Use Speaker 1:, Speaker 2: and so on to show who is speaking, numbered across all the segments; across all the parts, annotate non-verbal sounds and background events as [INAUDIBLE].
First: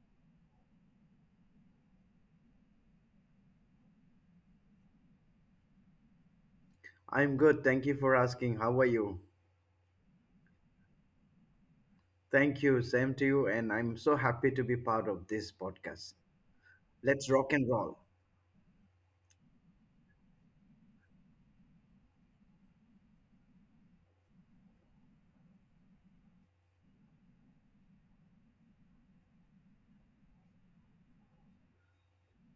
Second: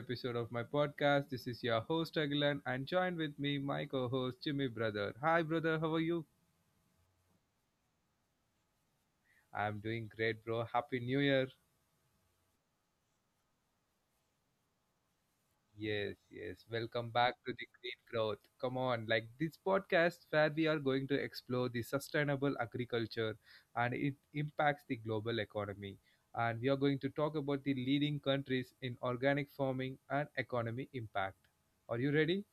Speaker 1: episode of my podcast. This is your host Agilan and joined with me my co-host Jimmy brother. Hi brother, how are you?
Speaker 2: I'm good. Thank you for asking. How are you?
Speaker 1: I'm doing great bro. Happy New Year.
Speaker 2: Thank you. Same to you. And I'm so happy to be part of this podcast.
Speaker 1: Yes, yes. Welcome
Speaker 2: Let's
Speaker 1: back
Speaker 2: rock
Speaker 1: to the
Speaker 2: and roll.
Speaker 1: Green Growth. Come on, like this podcast where we are going to explore the sustainable agriculture and it impacts the global economy. And we are going to talk about the leading countries in organic farming and economy impact. Are you ready?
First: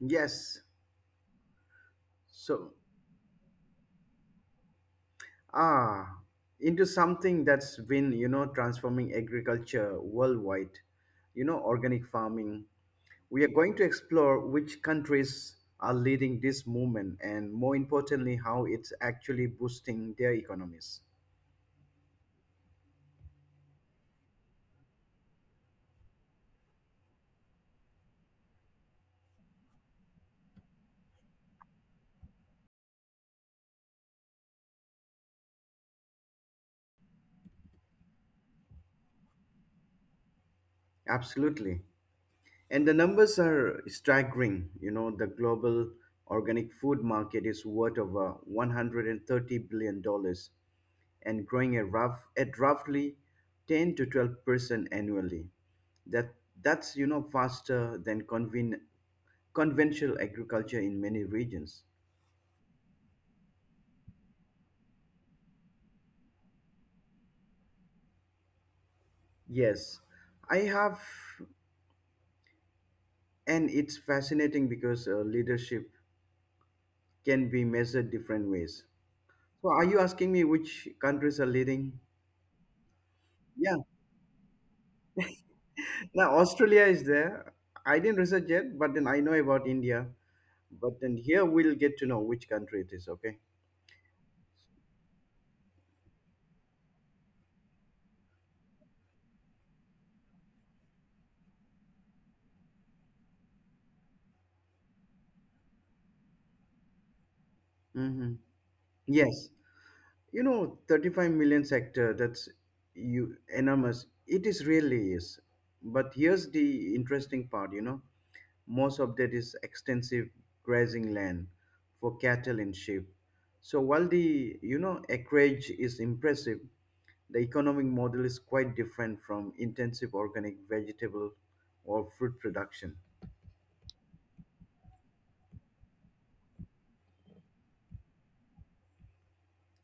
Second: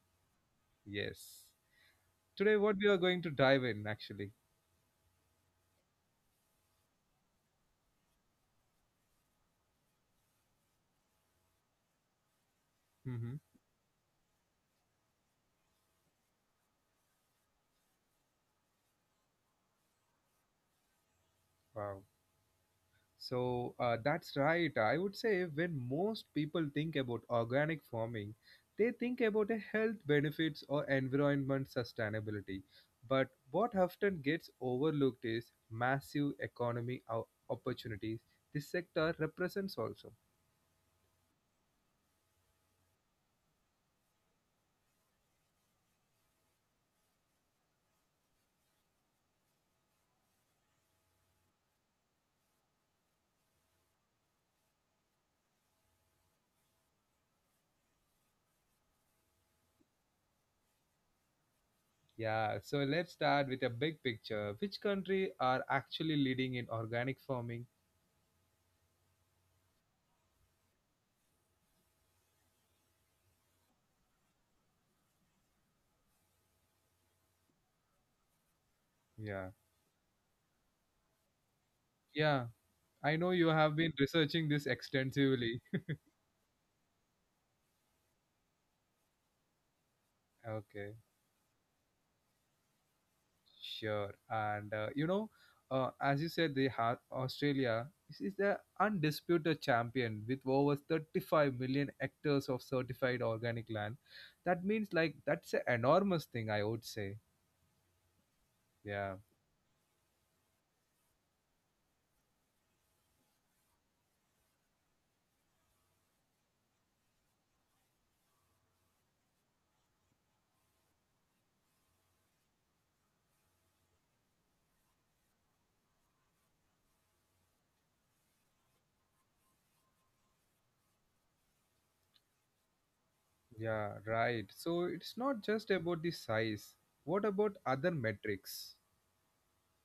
Speaker 2: Yes.
Speaker 1: Yes. Today
Speaker 2: So,
Speaker 1: what we are going to dive in actually
Speaker 2: ah, into something that's been transforming agriculture worldwide, organic farming.
Speaker 1: hmm
Speaker 2: We are going to explore which countries are leading this movement and, more importantly, how it's actually boosting their economies.
Speaker 1: wow, so that's right, I would say. When most people think about organic farming, they think about the health benefits or environment sustainability, but what often gets overlooked is massive economic opportunities. This sector represents also
Speaker 2: Absolutely. And the numbers are staggering. The global organic food market is worth over $130 billion dollars and growing at, roughly 10 to 12% annually. That, that's faster than conventional agriculture in many regions.
Speaker 1: yeah. So let's start with a big picture. Which country are actually leading in organic farming?
Speaker 2: Yes, I have, and it's fascinating because leadership can be measured different ways.
Speaker 1: Yeah.
Speaker 2: So, are you asking me which countries are leading?
Speaker 1: Yeah, I know you have
Speaker 2: Yeah.
Speaker 1: been researching this extensively.
Speaker 2: Now Australia is there. I didn't research yet, but then I know about India.
Speaker 1: Okay,
Speaker 2: But then here we'll get to know which country it is. Okay.
Speaker 1: sure. And you know, as you said, they have Australia is the undisputed champion with over 35 million hectares of certified organic land. That means like that's an enormous thing, I would say.
Speaker 2: hmm
Speaker 1: Yeah,
Speaker 2: Yes, 35 million sector. That's you enormous. It is really is. But here's the interesting part. Most of that is extensive grazing land for cattle and sheep. So while the acreage is impressive, the economic model is quite different from intensive organic vegetable or fruit production.
Speaker 1: yeah, right. So it's not just about the size. What about other metrics?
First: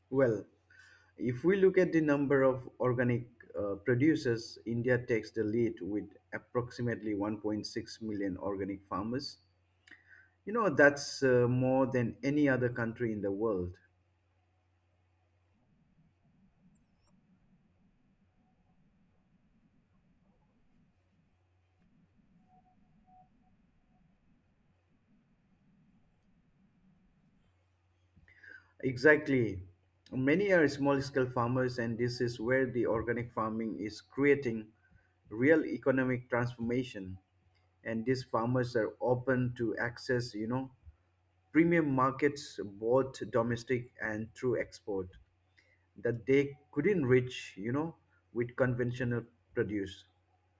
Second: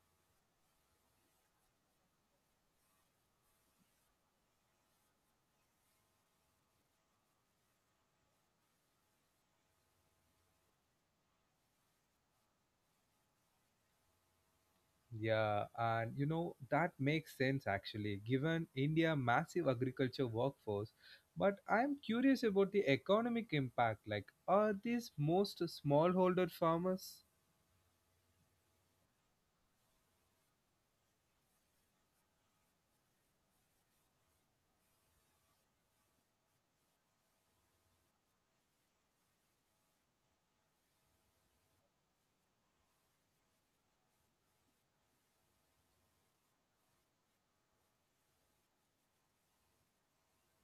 Speaker 2: Well, if we look at the number of organic producers, India takes the lead with approximately 1.6 million organic farmers. That's more than any other country in the world.
Speaker 1: Yeah, and you know, that makes sense actually, given India massive agriculture workforce. But I'm curious about the economic impact. Like, are these most smallholder farmers?
Speaker 2: Exactly. Many are small scale farmers, and this is where the organic farming is creating real economic transformation. And these farmers are open to access premium markets both domestic and through export that they couldn't reach with conventional produce.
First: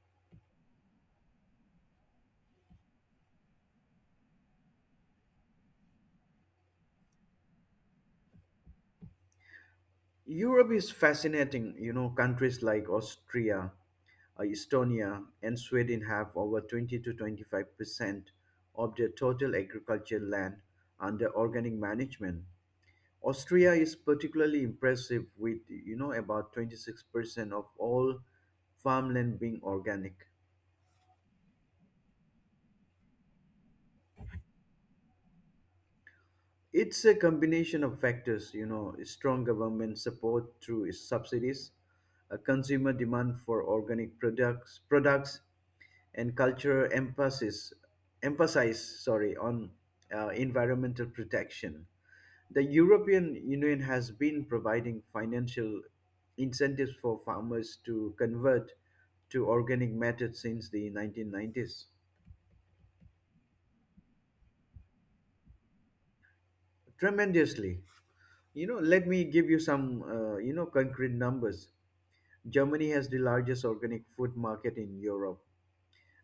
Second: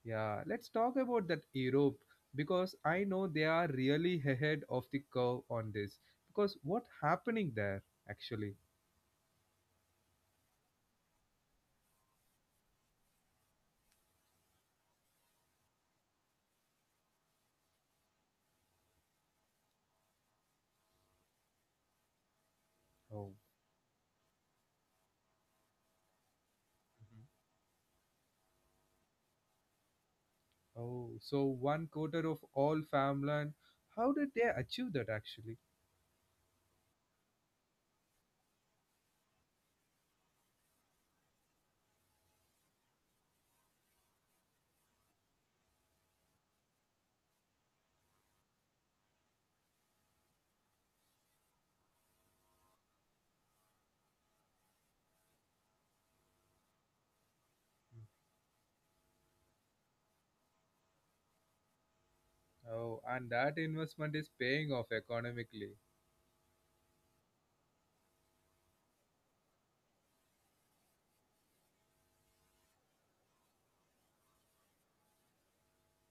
Speaker 1: Yeah, let's talk about that Europe, because I know they are really ahead of the curve on this. Because what happening there actually?
Speaker 2: Europe is fascinating. Countries like Austria, Estonia, and Sweden have over 20 to 25 percent of their total agricultural land under organic management.
Speaker 1: Oh.
Speaker 2: Austria is particularly impressive with about
Speaker 1: Mhm.
Speaker 2: 26% of all farmland being organic.
Speaker 1: Oh, so one quarter of all farmland. How did they achieve that actually?
Speaker 2: It's a combination of factors, strong government support through subsidies, a consumer demand for organic products, and cultural emphasis on environmental protection. The European Union has been providing financial incentives for farmers to convert to organic methods since the 1990s.
Speaker 1: Oh, and that investment is paying off economically.
Speaker 2: Tremendously. Let me give you some, concrete numbers. Germany has the largest organic food market in Europe,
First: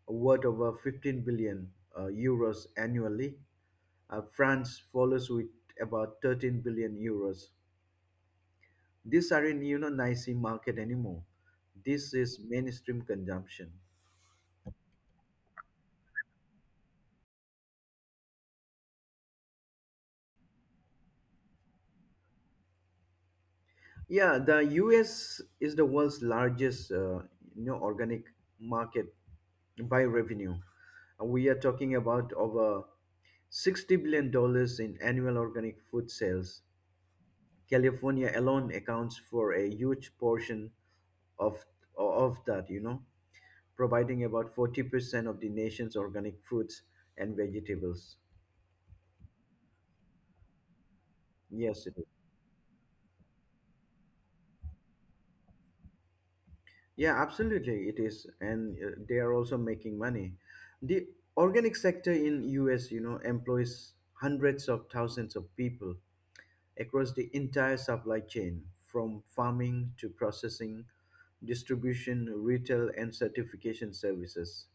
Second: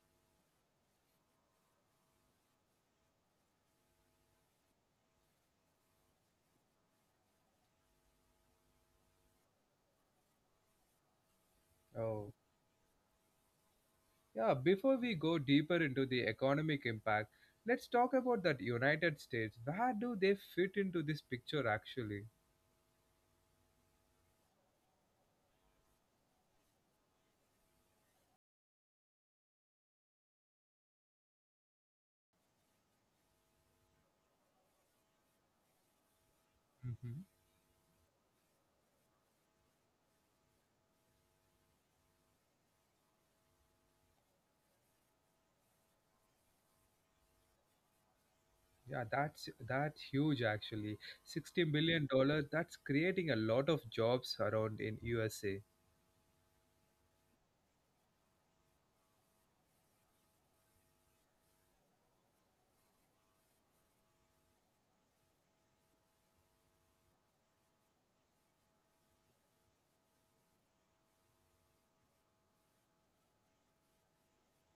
Speaker 2: worth over 15 billion euros annually. France follows with about 13 billion euros. These aren't unionizing market anymore. This
Speaker 1: Oh,
Speaker 2: is mainstream consumption.
Speaker 1: yeah. Before we go deeper into the economic impact, let's talk about that United States. Where do they fit into this picture actually?
Speaker 2: Yeah, the U.S. is the world's largest, organic market by revenue. We are talking about over $60 billion in annual organic food sales.
Speaker 1: hmm
Speaker 2: California alone accounts for a huge portion of of that. Providing about 40% of the nation's organic fruits and vegetables.
Speaker 1: Yeah, that's huge actually. Sixty
Speaker 2: Yes,
Speaker 1: million dollars. That's creating a lot of jobs around in USA.
Speaker 2: yeah, absolutely, it is, and they are also making money. The organic sector in US, employs hundreds of thousands of people across the entire supply chain, from farming to processing, distribution, retail, and certification services.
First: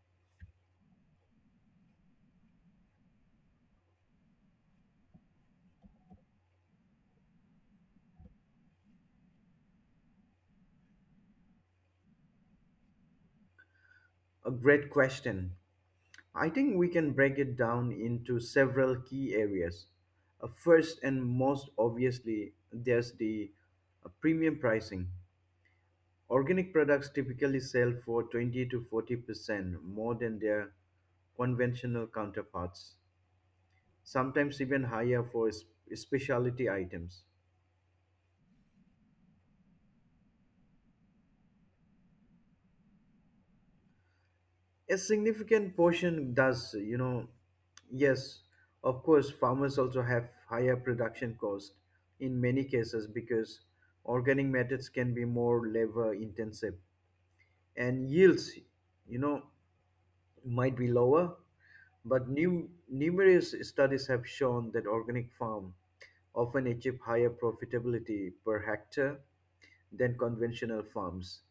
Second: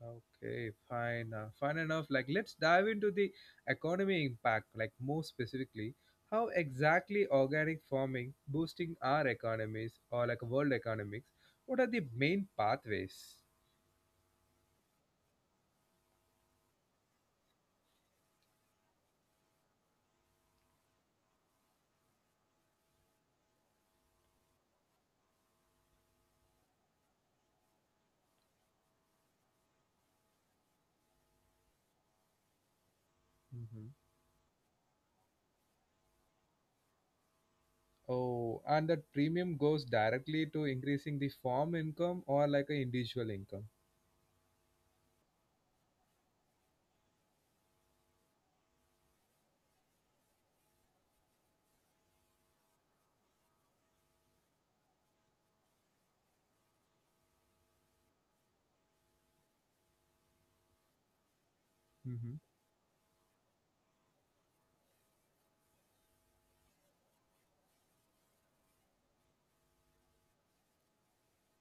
Speaker 1: Okay, fine. Fine enough. Like, let's dive into the economy impact, like, more specifically, how exactly organic farming boosting our economies or like world economics? What are the main pathways?
Speaker 2: A great question. I think we can break it down into several key areas. First and most obviously, there's the premium pricing. Organic products typically sell for 20 to 40% more than their conventional counterparts,
Speaker 1: hmm
Speaker 2: sometimes even higher for specialty items.
Speaker 1: Oh, and that premium goes directly to increasing the farm income or like a individual income.
Speaker 2: A significant portion does, yes, of course, farmers also have higher production cost in many cases because organic methods can be more labor intensive and yields, you know, might be lower.
Speaker 1: hmm
Speaker 2: But numerous studies have shown that organic farm often achieve higher profitability per hectare than conventional farms,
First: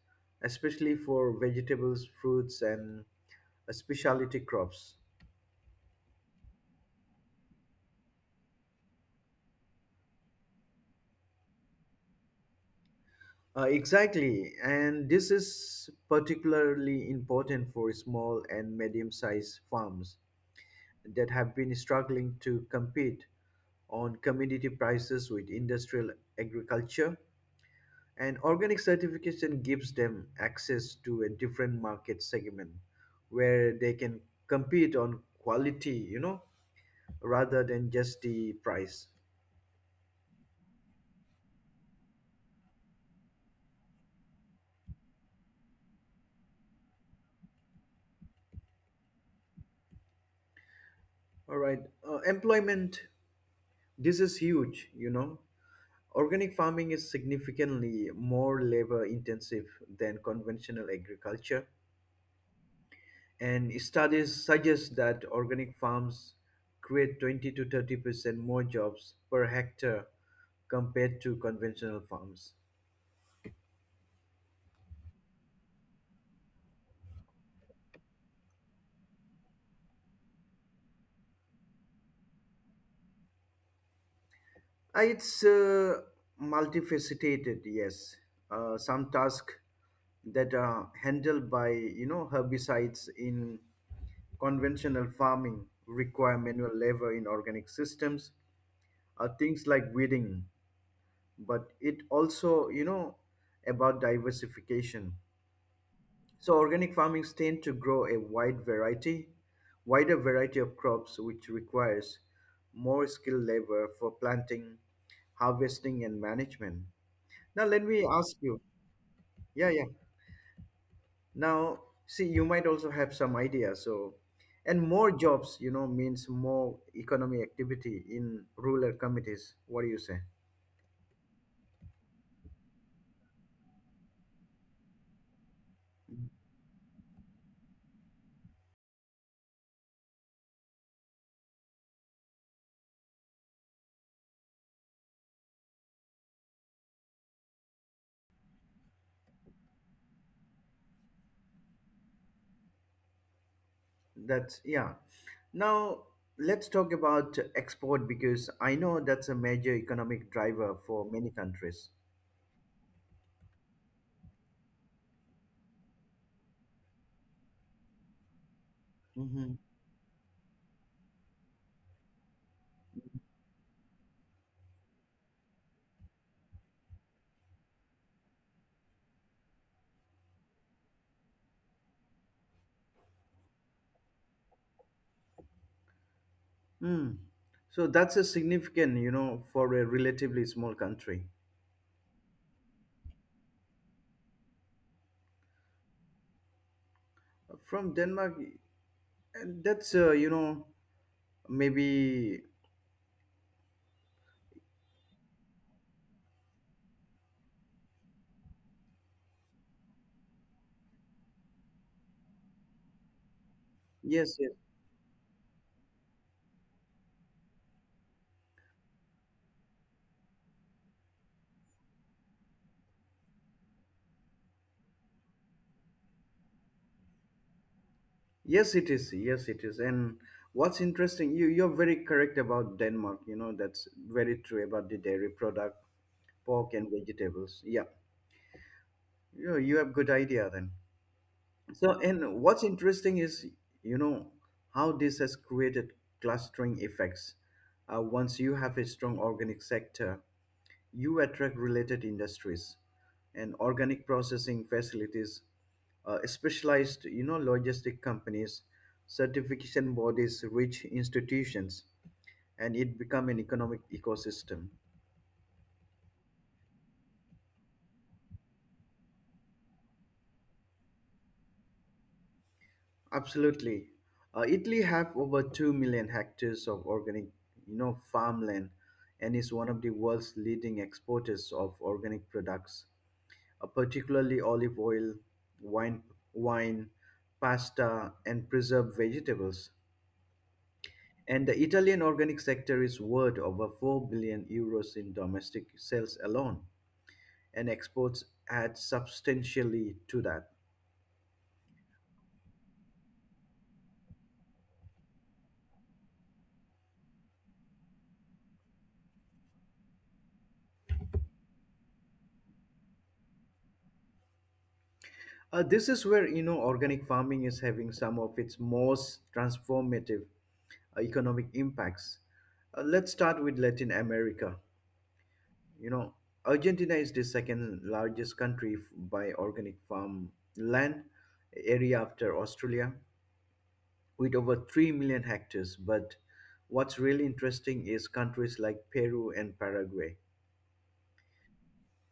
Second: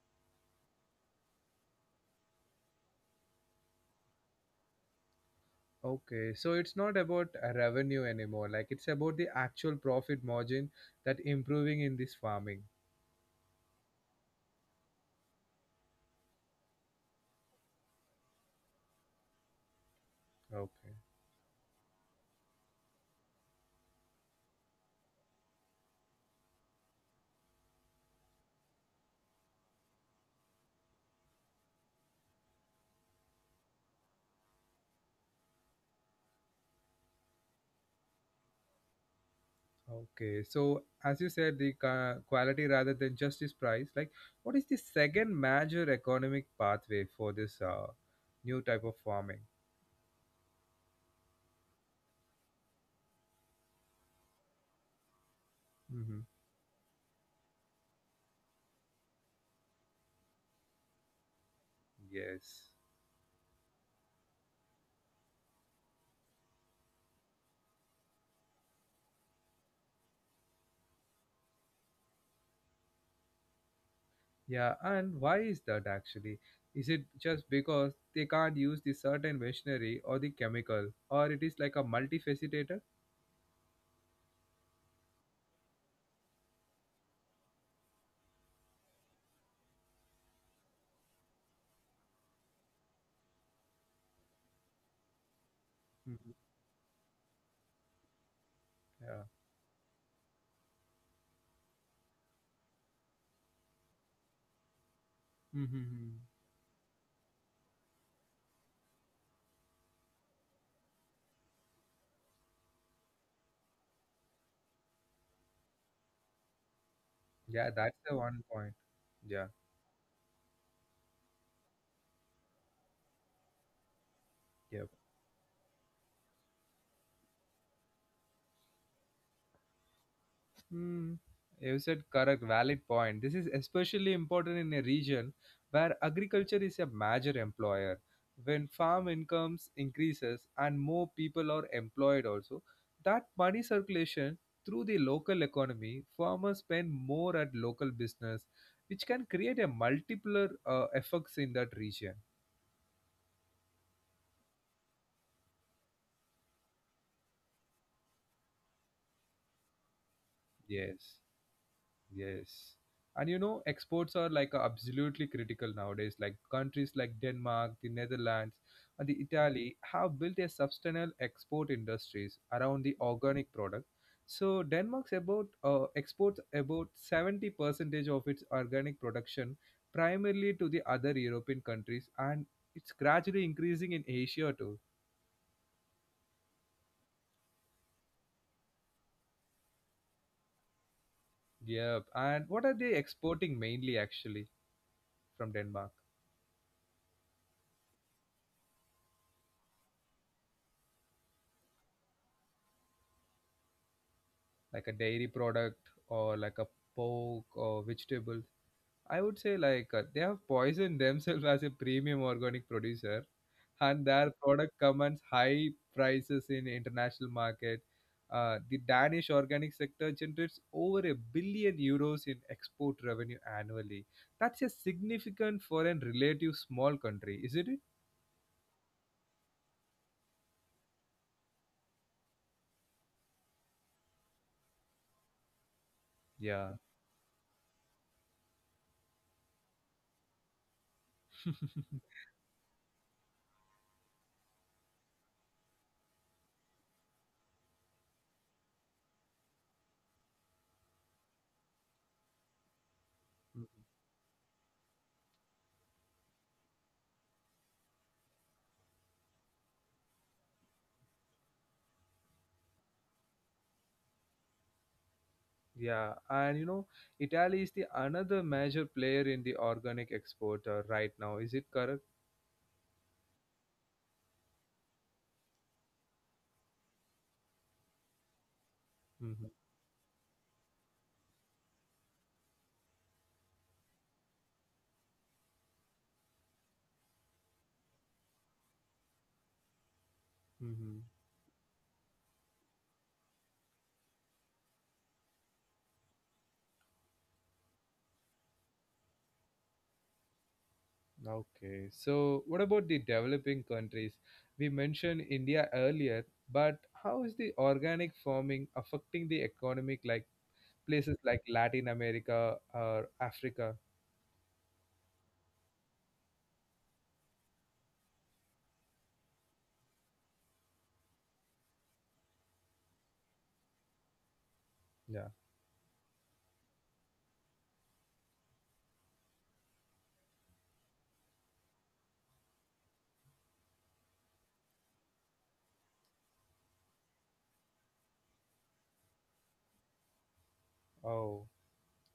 Speaker 2: especially for vegetables, fruits, and specialty crops.
Speaker 1: Okay, so it's not about revenue anymore. Like, it's about the actual profit margin that improving in this farming.
Speaker 2: Exactly, and this is particularly important for small and medium sized farms
Speaker 1: Okay.
Speaker 2: that have been struggling to compete on commodity prices with industrial agriculture. And organic certification gives them access to a different market segment where they can compete on quality, rather than just the price.
Speaker 1: Okay, so as you said, the quality rather than just this price, like what is the second major economic pathway for this new type of farming?
Speaker 2: All right. Employment, this is huge,
Speaker 1: hmm
Speaker 2: Organic farming is significantly more labor intensive than conventional agriculture.
Speaker 1: Yes.
Speaker 2: And studies suggest that organic farms create 20 to 30% more jobs per hectare compared to conventional farms.
Speaker 1: Yeah, and why is that actually? Is it just because they can't use the certain machinery or the chemical, or it is like a multifaceted?
Speaker 2: It's multifaceted, yes. Some tasks that are handled by herbicides in conventional farming
Speaker 1: hmm
Speaker 2: require manual labor in organic systems.
Speaker 1: Yeah.
Speaker 2: Things like weeding, but it also about diversification.
Speaker 1: hmm
Speaker 2: So organic farmings tend to grow a wider variety of crops which requires more skilled labor for planting, harvesting, and management. Now
Speaker 1: Yeah,
Speaker 2: let
Speaker 1: that's
Speaker 2: me
Speaker 1: the
Speaker 2: ask
Speaker 1: one
Speaker 2: you.
Speaker 1: point. Yeah,
Speaker 2: Yeah, yeah. Now see you might also have some idea. So and
Speaker 1: yeah.
Speaker 2: more jobs, means more economic activity in rural communities. What do you say?
Speaker 1: Hmm, you said correct, valid point. This is especially important in a region where agriculture is a major employer. When farm incomes increases and more people are employed also, that money circulation through the local economy, farmers spend more at local business, which can create a multiplier effects in that region.
Speaker 2: That's yeah. Now let's talk about export because I know that's a major economic driver for
Speaker 1: Yes.
Speaker 2: many countries.
Speaker 1: Yes. And you know, exports are like absolutely critical nowadays. Like countries like Denmark, the Netherlands, and the
Speaker 2: hmm
Speaker 1: Italy have built a substantial export industries around the organic product. So Denmark's about exports about 70 percentage of its organic production, primarily to the other European countries, and it's gradually increasing in Asia too.
Speaker 2: So that's a significant, for a relatively small country.
Speaker 1: Yep. And what are they exporting mainly actually from Denmark?
Speaker 2: From Denmark, and that's you know maybe
Speaker 1: Like a dairy product or like a pork or vegetable. I would say like they have poisoned [LAUGHS] themselves as a premium organic producer, and
Speaker 2: yes,
Speaker 1: their
Speaker 2: yes,
Speaker 1: product commands high prices in international market. The Danish organic sector generates over €1 billion in export revenue annually. That's a significant for foreign relative small country, isn't it?
Speaker 2: yes, it is, yes, it is. And what's interesting, you're very correct about Denmark. That's very true about the dairy product, pork,
Speaker 1: Yeah.
Speaker 2: and vegetables. Yeah, you have good idea then. So, and what's interesting is, you know, how this has created clustering effects. Once you have a strong organic sector, you attract related industries and organic
Speaker 1: [LAUGHS]
Speaker 2: processing facilities, specialized, logistic companies, certification bodies, rich institutions, and it become an economic ecosystem.
Speaker 1: Yeah, and you know, Italy is the another major player in the organic export right now. Is it correct?
Speaker 2: Absolutely. Italy have over 2 million hectares of organic, farmland and is
Speaker 1: Mm-hmm.
Speaker 2: one of the world's leading exporters of organic products, particularly olive oil, wine, wine, pasta, and preserved vegetables.
Speaker 1: Mm-hmm.
Speaker 2: And the Italian organic sector is worth over 4 billion euros in domestic sales alone, and exports add substantially to that.
Speaker 1: Okay. So, what about the developing countries? We mentioned India earlier, but how is the organic farming affecting the economic, like places like Latin America or Africa?
Speaker 2: This is where organic farming is having some of its most transformative economic impacts. Let's start with Latin America.
Speaker 1: Yeah.
Speaker 2: You know, Argentina is the second largest country by organic farm land area after Australia, with over 3 million hectares. But what's really interesting is countries like Peru and Paraguay.
Speaker 1: Oh.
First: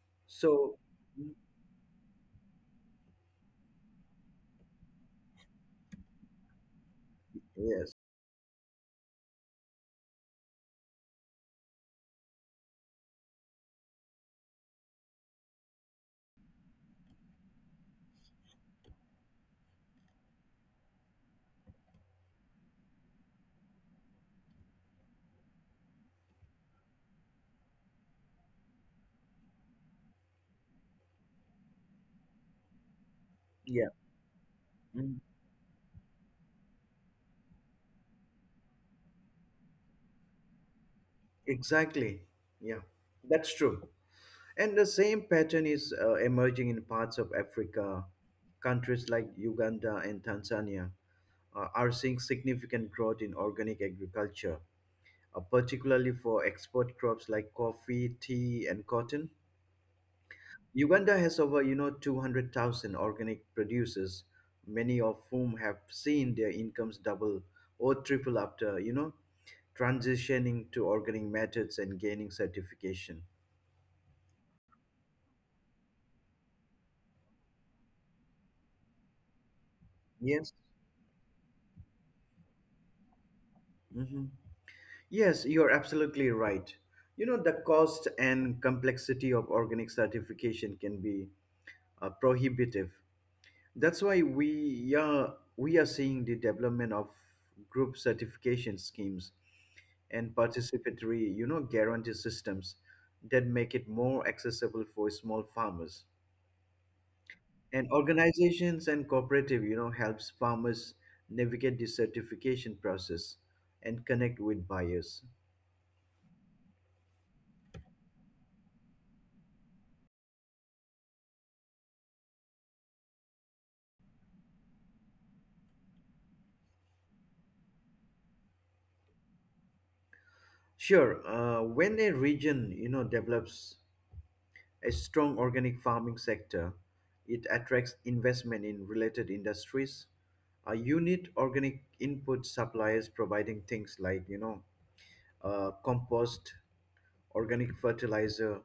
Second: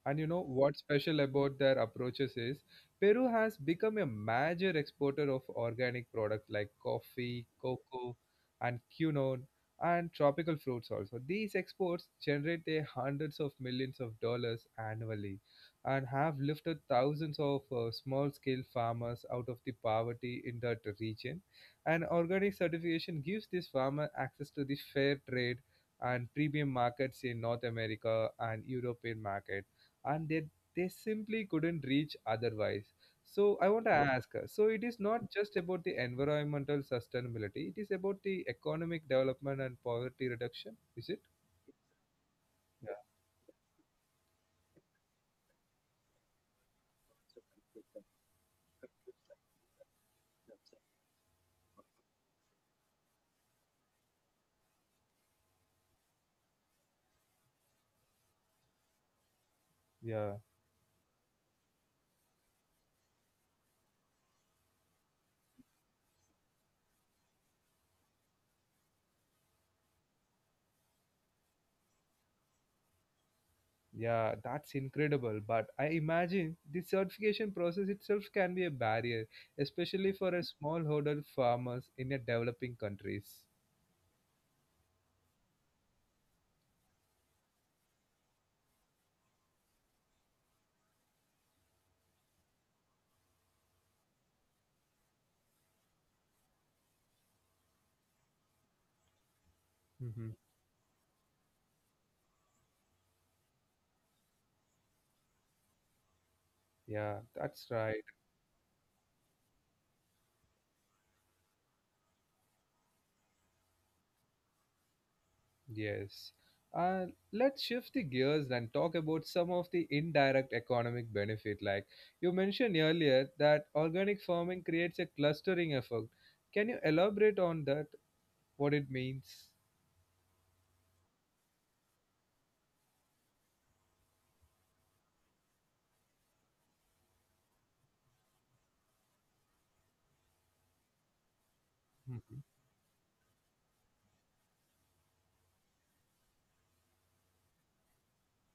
Speaker 1: And you know
Speaker 2: So,
Speaker 1: what's special
Speaker 2: mm,
Speaker 1: about their approaches is Peru has become a major exporter of organic products like coffee,
Speaker 2: yes,
Speaker 1: cocoa, and quinoa and tropical fruits also. These exports generate a hundreds of millions of dollars annually and have lifted thousands of small-scale farmers out of the poverty in that region. And organic certification gives these farmers access to the fair trade and premium markets in North America and European market, and they simply couldn't reach otherwise. So I want
Speaker 2: yeah,
Speaker 1: to yeah ask, so it is
Speaker 2: mm,
Speaker 1: not just about the environmental sustainability, it is about the economic development and poverty reduction, is it?
Speaker 2: exactly, yeah, that's true. And the same pattern is emerging in parts of Africa. Countries like Uganda and Tanzania are seeing significant growth in organic agriculture, particularly for export crops like coffee, tea, and cotton.
Speaker 1: Yeah,
Speaker 2: Uganda has over, 200,000 organic producers, many of whom have seen their incomes double or triple after, transitioning to organic methods and gaining certification.
Speaker 1: yeah, that's incredible. But I imagine the certification process itself can be a barrier, especially for a
Speaker 2: Yes.
Speaker 1: smallholder farmers in a developing countries.
Speaker 2: hmm Yes, you're absolutely right. The cost and complexity of organic certification can be prohibitive. That's why we are seeing the development of group certification schemes
Speaker 1: hmm
Speaker 2: and participatory, guarantee systems that make it more accessible for small farmers.
Speaker 1: Yeah, that's
Speaker 2: And
Speaker 1: right.
Speaker 2: organizations and cooperative, helps farmers navigate the certification process and connect with buyers.
Speaker 1: Yes. Uh, let's shift the gears and talk about some of the indirect economic benefit. Like you mentioned earlier, that organic farming creates a clustering effect. Can you elaborate on that? What it means?
Speaker 2: Sure. When a region, develops a strong organic farming sector, it attracts investment in related industries. A unit organic input
Speaker 1: Mhm.
Speaker 2: suppliers providing things like, compost, organic fertilizer,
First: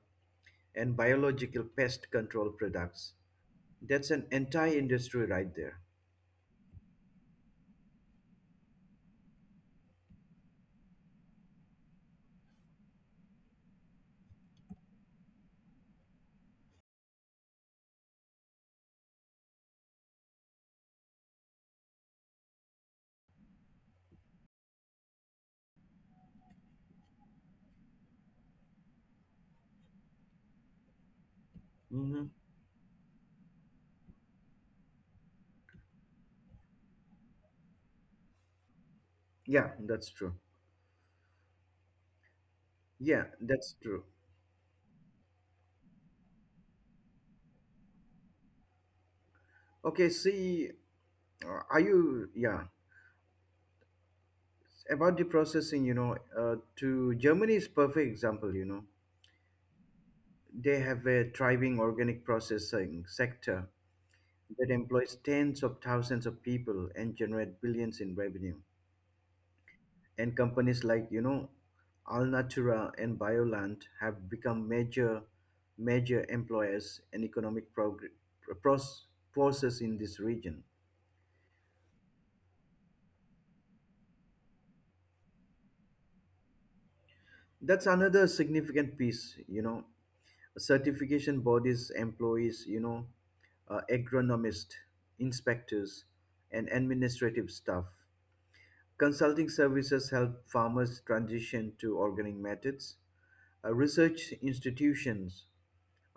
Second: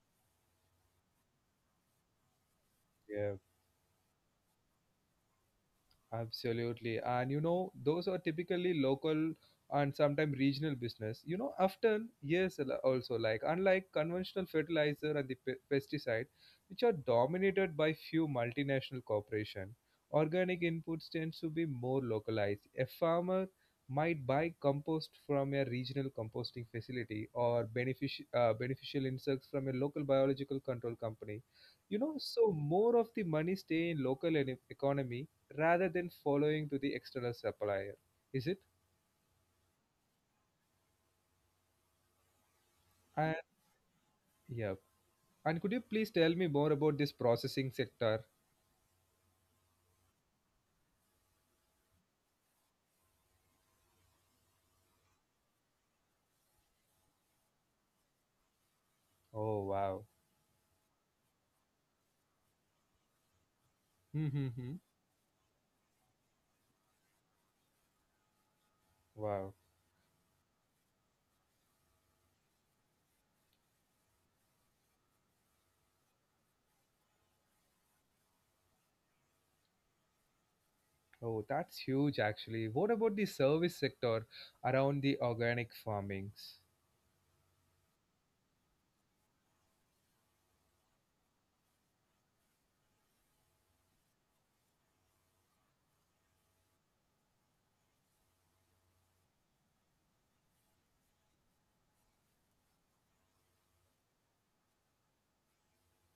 Speaker 2: and biological pest control products.
Speaker 1: Yeah.
Speaker 2: That's an entire industry right there.
Speaker 1: Absolutely. And you know, those are typically local and sometimes regional business. You know, often, yes, also like unlike conventional fertilizer and the pesticide, which are dominated by few multinational corporation, organic inputs tends to be more localized. A farmer might buy compost from a regional composting facility or beneficial insects from a local biological control company. You know,
Speaker 2: Mm-hmm.
Speaker 1: so more of the money stay in local economy rather than following to the external supplier. Is it?
Speaker 2: Yeah, that's true. Yeah,
Speaker 1: And
Speaker 2: that's true.
Speaker 1: yeah. And could you please tell me more about this processing sector?
Speaker 2: Okay, see, uh, are you? Yeah, about the processing. You know to Germany is perfect example.
Speaker 1: Oh wow.
Speaker 2: They have a thriving organic processing sector that
Speaker 1: Mm-hmm.
Speaker 2: employs tens of thousands of people and generate billions in revenue.
Speaker 1: Wow.
Speaker 2: And companies like Alnatura and Bioland have become major employers and economic pro- pros- forces in this region.
Speaker 1: Oh, that's huge actually. What about the service sector around the organic farmings?
Speaker 2: That's another significant piece. Certification bodies employees, agronomists, inspectors, and administrative staff. Consulting services help farmers transition to organic methods. Research institutions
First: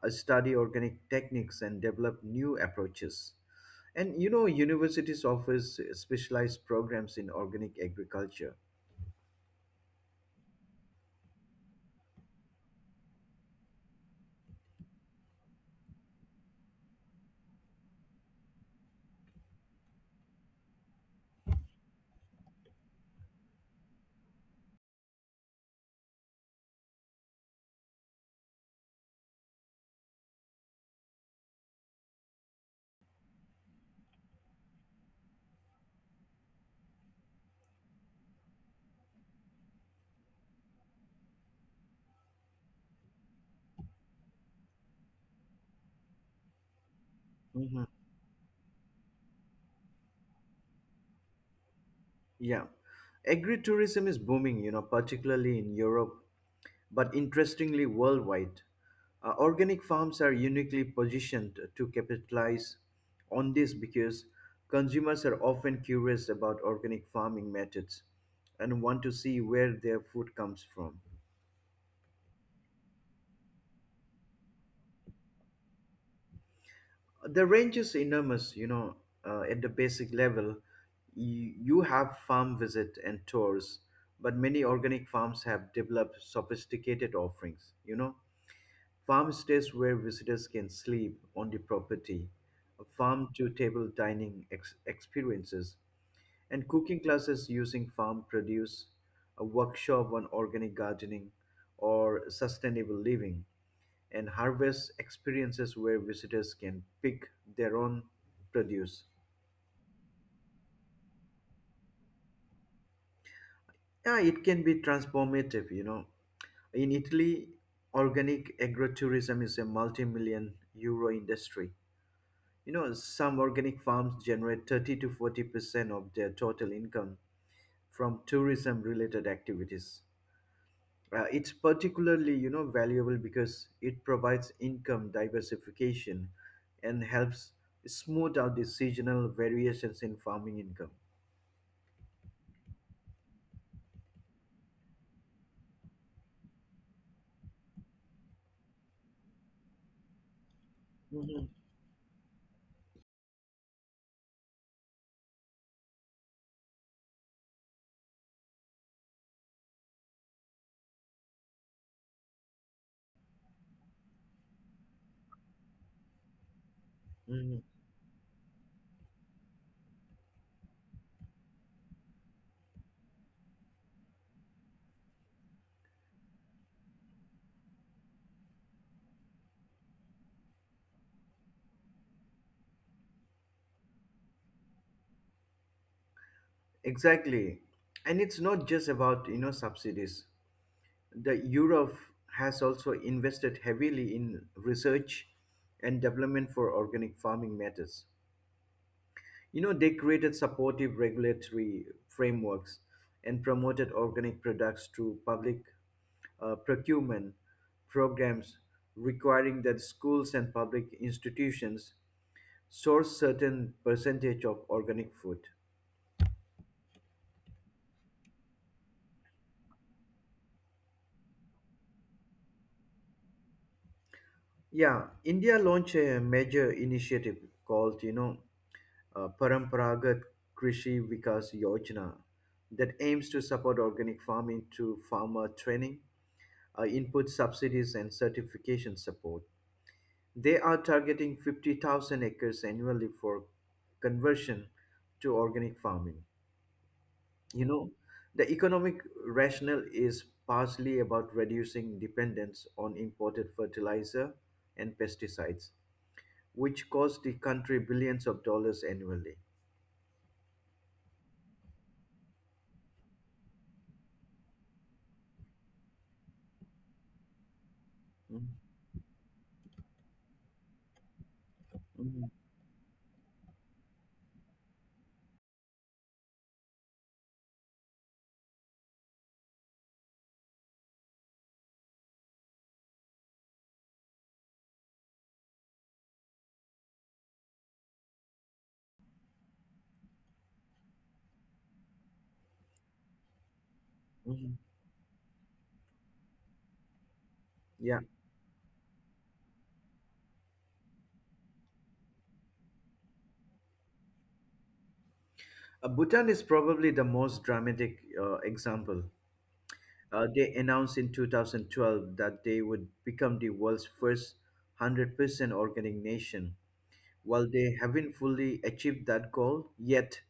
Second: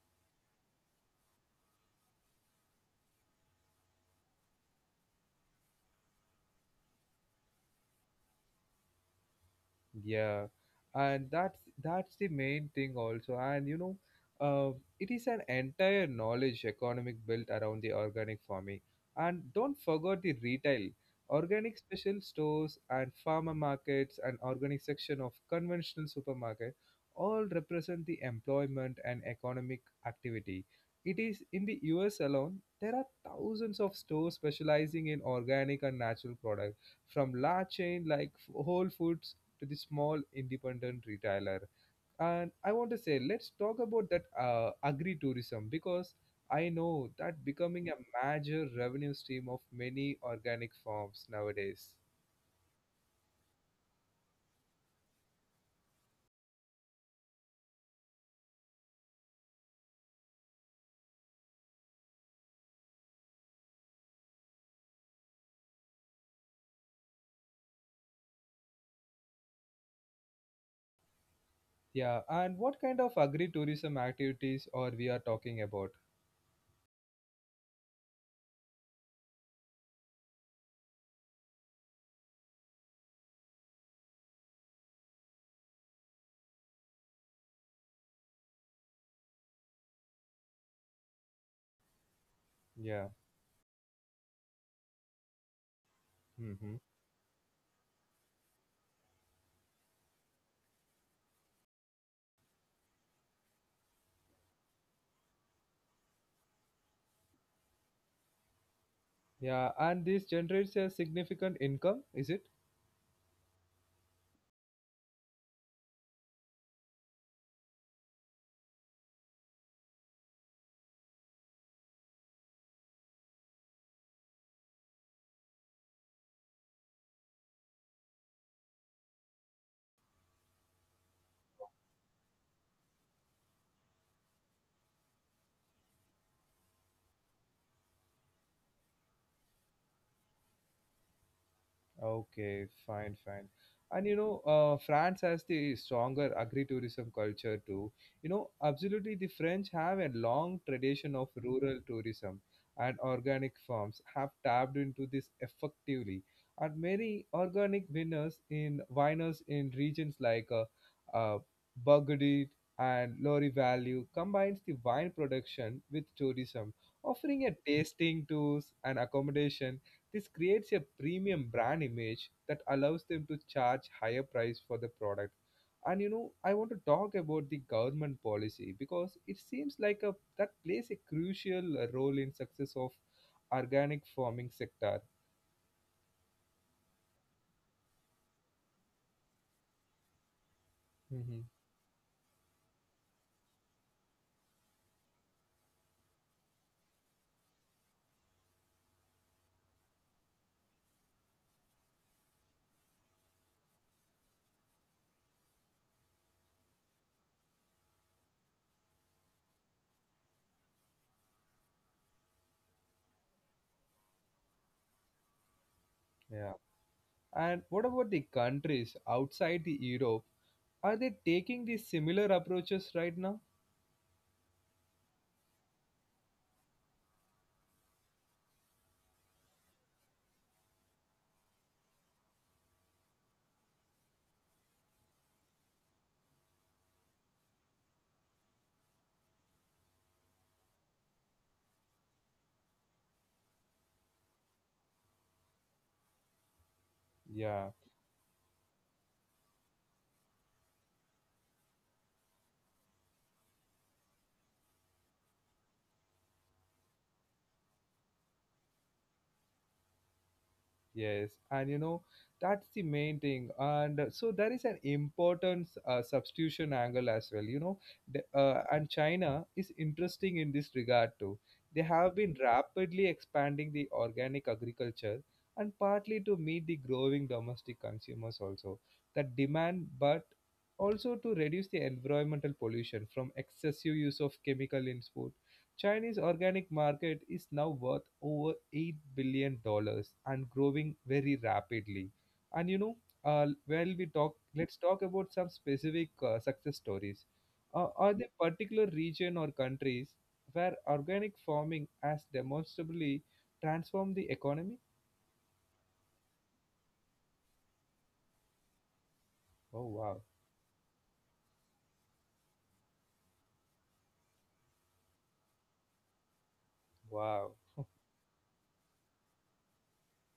Speaker 2: study organic techniques and develop new approaches, and universities offers specialized programs in organic agriculture.
Speaker 1: Yeah, and that's the main thing also. And you know, uh, it is an entire knowledge economic built around the organic farming. And don't forget the retail, organic special stores and farmer markets and organic section of conventional supermarket all represent the employment and economic activity. It is in the US alone, there are thousands of stores specializing in organic and natural products, from large chain like Whole Foods to the small independent retailer. And I want to say, let's talk about that agri tourism, because I know that becoming
Speaker 2: Mhm.
Speaker 1: a major revenue stream of many organic farms nowadays.
Speaker 2: Yeah, agritourism is booming. Particularly in Europe, but interestingly worldwide. Organic farms are uniquely positioned to capitalize on this because consumers are often curious about organic farming methods and want to see where their food comes from.
Speaker 1: Yeah, and what kind of agri tourism activities or we are talking about?
Speaker 2: The range is enormous, at the basic level. You have farm visit and tours, but many organic farms have developed sophisticated offerings, farmstays where visitors can sleep on the property,
Speaker 1: Yeah.
Speaker 2: farm-to-table experiences, and
Speaker 1: hmm
Speaker 2: cooking classes using farm produce, a workshop on organic gardening or sustainable living, and harvest experiences where visitors can pick their own produce.
Speaker 1: Yeah, and this generates a significant income, is it?
Speaker 2: Yeah, it can be transformative, In Italy, organic agrotourism is a multi-million euro industry. Some organic farms generate 30 to 40% of their total income from tourism related activities. It's particularly, valuable because it provides income diversification and helps smooth out the seasonal variations in farming income.
Speaker 1: Okay, fine, fine. And you know, France has the stronger agri-tourism culture too. You know, absolutely, the French have a long tradition of
Speaker 2: Mhm.
Speaker 1: rural tourism, and organic farms have tapped into this effectively. And many organic winners in viners in regions like uh, Burgundy and Lorry Valley combines the wine production with tourism, offering a
Speaker 2: Mhm.
Speaker 1: tasting tours and accommodation. This creates a premium brand image that allows them to charge higher price for the product. And you know, I want to talk about the government policy because it seems like a that plays a crucial role in success of organic farming sector.
Speaker 2: Exactly. And it's not just about, subsidies. The
Speaker 1: hmm
Speaker 2: Europe has also invested heavily in research and development for organic farming methods. They created supportive regulatory frameworks and promoted organic products through public procurement programs requiring that schools and public institutions source certain percentage of organic food.
Speaker 1: Yeah. And what about the countries outside the Europe? Are they taking these similar approaches right now?
Speaker 2: Yeah, India launched a major initiative called, Paramparagat Krishi Vikas Yojana that aims to support organic farming through farmer training, input subsidies, and certification support. They are targeting 50,000 acres annually for conversion to organic farming. You
Speaker 1: Yeah.
Speaker 2: know, the economic rationale is partially about reducing dependence on imported fertilizer and pesticides, which cost the country billions of dollars annually.
Speaker 1: Yes, and you know, that's the main thing. And so there is an important substitution angle as well, you know.
Speaker 2: Mhm,
Speaker 1: And China is interesting in this regard too. They have
Speaker 2: mhm,
Speaker 1: been rapidly expanding the organic agriculture, and partly to meet the growing domestic consumers also that demand, but also to reduce the environmental pollution from excessive use of chemical in food. Chinese organic market is now worth over 8 billion dollars and growing very rapidly. And you know, while we talk,
Speaker 2: mhm.
Speaker 1: let's talk about some specific success stories.
Speaker 2: Yeah.
Speaker 1: Are there particular region or countries where organic farming has demonstrably transformed the economy?
Speaker 2: Bhutan is probably the most dramatic example.
Speaker 1: Oh wow,
Speaker 2: They announced in 2012 that they would become the world's first 100% organic nation.
Speaker 1: wow.
Speaker 2: While they haven't fully achieved that goal yet,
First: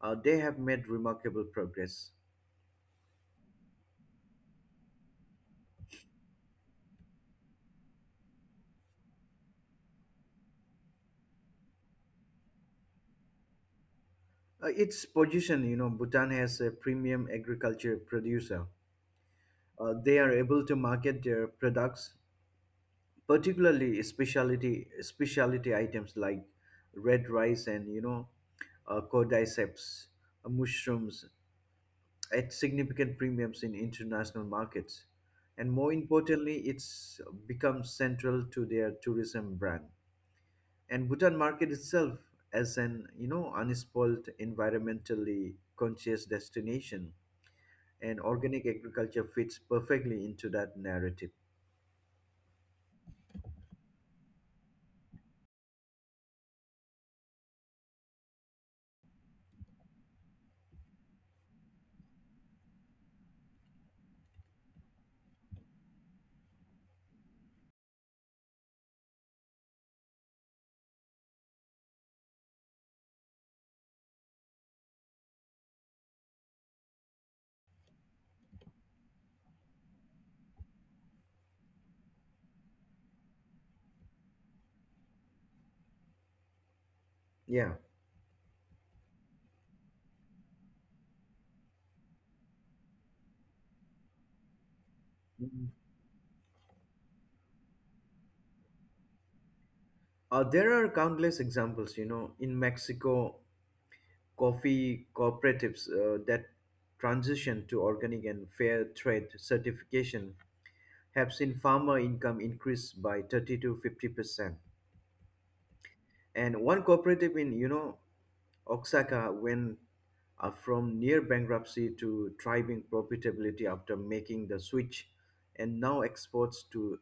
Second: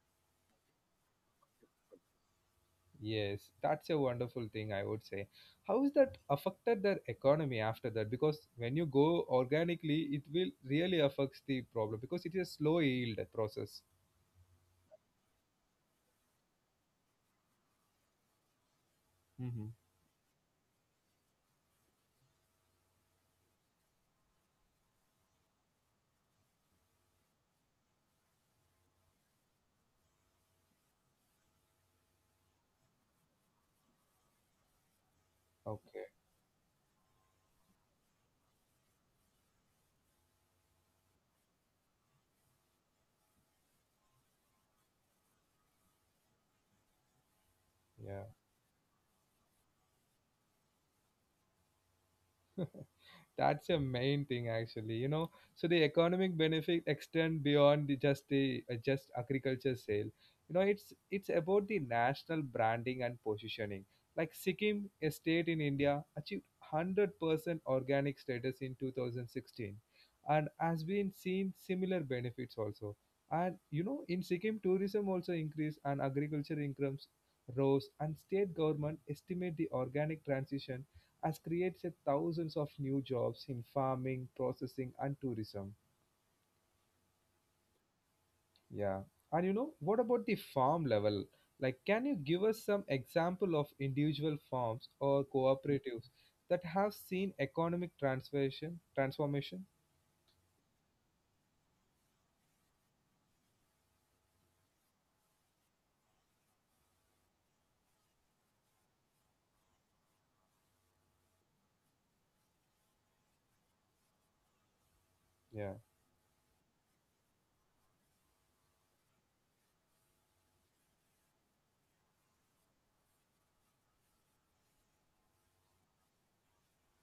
Speaker 2: they have made remarkable progress.
Speaker 1: Yes, that's a wonderful thing, I would say. How is that affected their economy after that? Because when you go organically, it will really affects the problem because it is a slow yield process.
Speaker 2: Its position, Bhutan has a premium agriculture producer.
Speaker 1: hmm
Speaker 2: They are able to market their products, particularly specialty items like red rice and, cordyceps, mushrooms, at significant premiums in international markets. And more
Speaker 1: Okay,
Speaker 2: importantly, it's become central to their tourism brand. And Bhutan market itself as an, unspoiled environmentally conscious destination, and
Speaker 1: yeah.
Speaker 2: organic agriculture fits perfectly into that narrative.
Speaker 1: That's a main thing actually, you know. So the economic benefit extend beyond the just agriculture sale. You know, it's about the national branding and positioning. Like Sikkim, a state in India, achieved 100% organic status in 2016 and has been seen similar benefits also. And you know, in Sikkim, tourism also increased and agriculture incomes rose and state government estimate the organic transition has created thousands of new jobs in farming, processing, and tourism.
Speaker 2: Yeah.
Speaker 1: Yeah. And you know, what about the farm level? Like, can you give us some example of individual farms or
Speaker 2: Mhm.
Speaker 1: cooperatives that have seen economic transformation? Transformation?
Speaker 2: There are countless examples, in Mexico, coffee cooperatives that transition to organic and fair trade certification have seen farmer income increase by 30 to 50%.
Speaker 1: Yeah.
Speaker 2: And one cooperative in, Osaka went from near bankruptcy to thriving profitability after making the switch, and now exports to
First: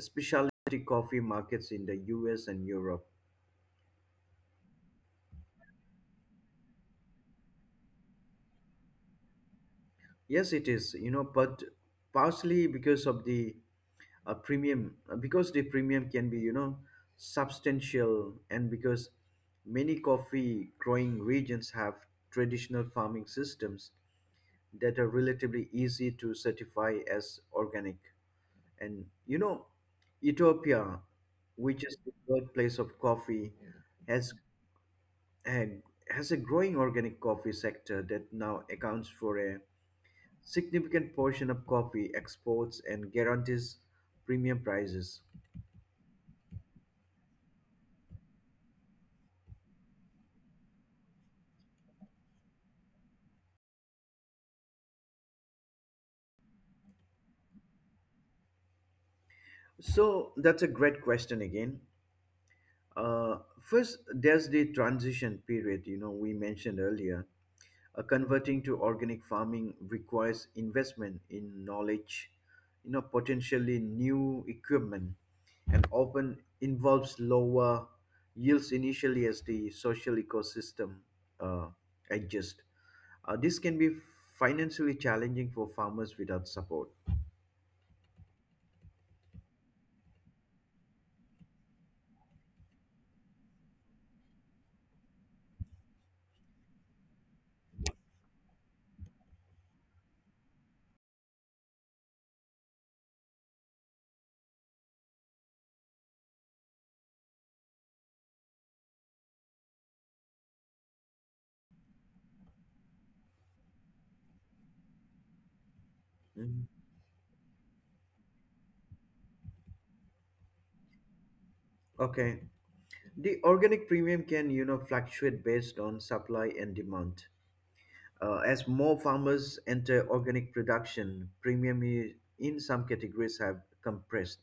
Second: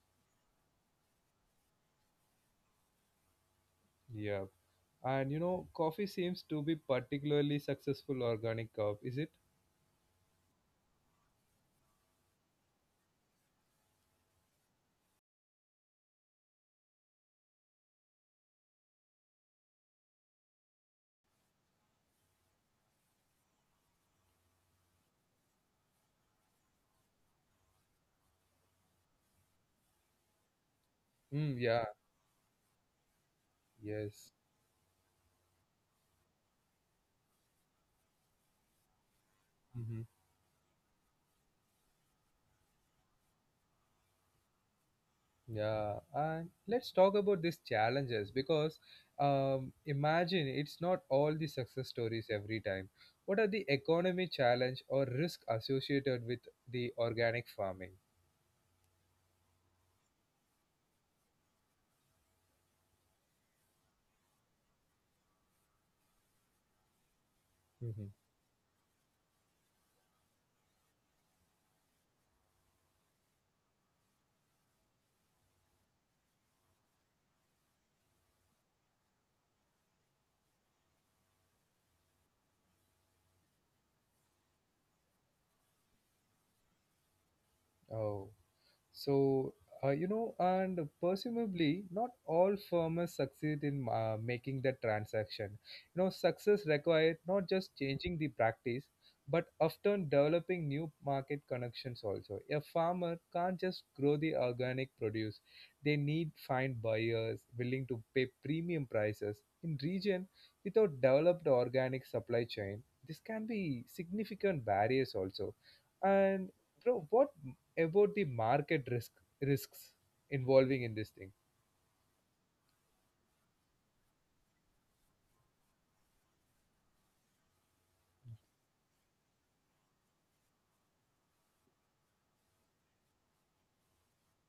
Speaker 2: specialty coffee markets in the U.S. and Europe.
Speaker 1: Yeah. And you know, coffee seems to be particularly successful organic crop, is it?
Speaker 2: Yes, it is, but partially because of the a premium, because the premium can be, substantial, and because many coffee growing regions have traditional farming systems that are relatively easy to certify as organic. And, Ethiopia,
Speaker 1: Mm,
Speaker 2: which
Speaker 1: yeah.
Speaker 2: is the birthplace of coffee, has
Speaker 1: Yes.
Speaker 2: and has a growing organic coffee sector that now accounts for a
Speaker 1: Mm-hmm.
Speaker 2: significant portion of coffee exports and guarantees premium prices.
Speaker 1: Yeah, and let's talk about these challenges because imagine it's not all the success stories every time. What are the economy challenge or risk associated with the organic farming?
Speaker 2: So that's a great question again. First, there's the transition period, we mentioned earlier. Converting to organic farming requires investment in knowledge, potentially new equipment, and often involves lower yields initially as the social ecosystem uh, adjusts. This can be financially challenging for farmers without support.
Speaker 1: Oh, so you know, and presumably, not all firms succeed in making the transaction. You know, success required not just changing the practice, but often developing new market connections also. A farmer can't just grow the organic produce; they need find buyers willing to pay premium prices in region without developed organic supply chain. This can be significant barriers also. And
Speaker 2: Mhm.
Speaker 1: bro, what about the market risks involving in this thing.
Speaker 2: Okay. The organic premium can, fluctuate based on supply and demand. As more farmers enter organic production, premium in some categories have compressed.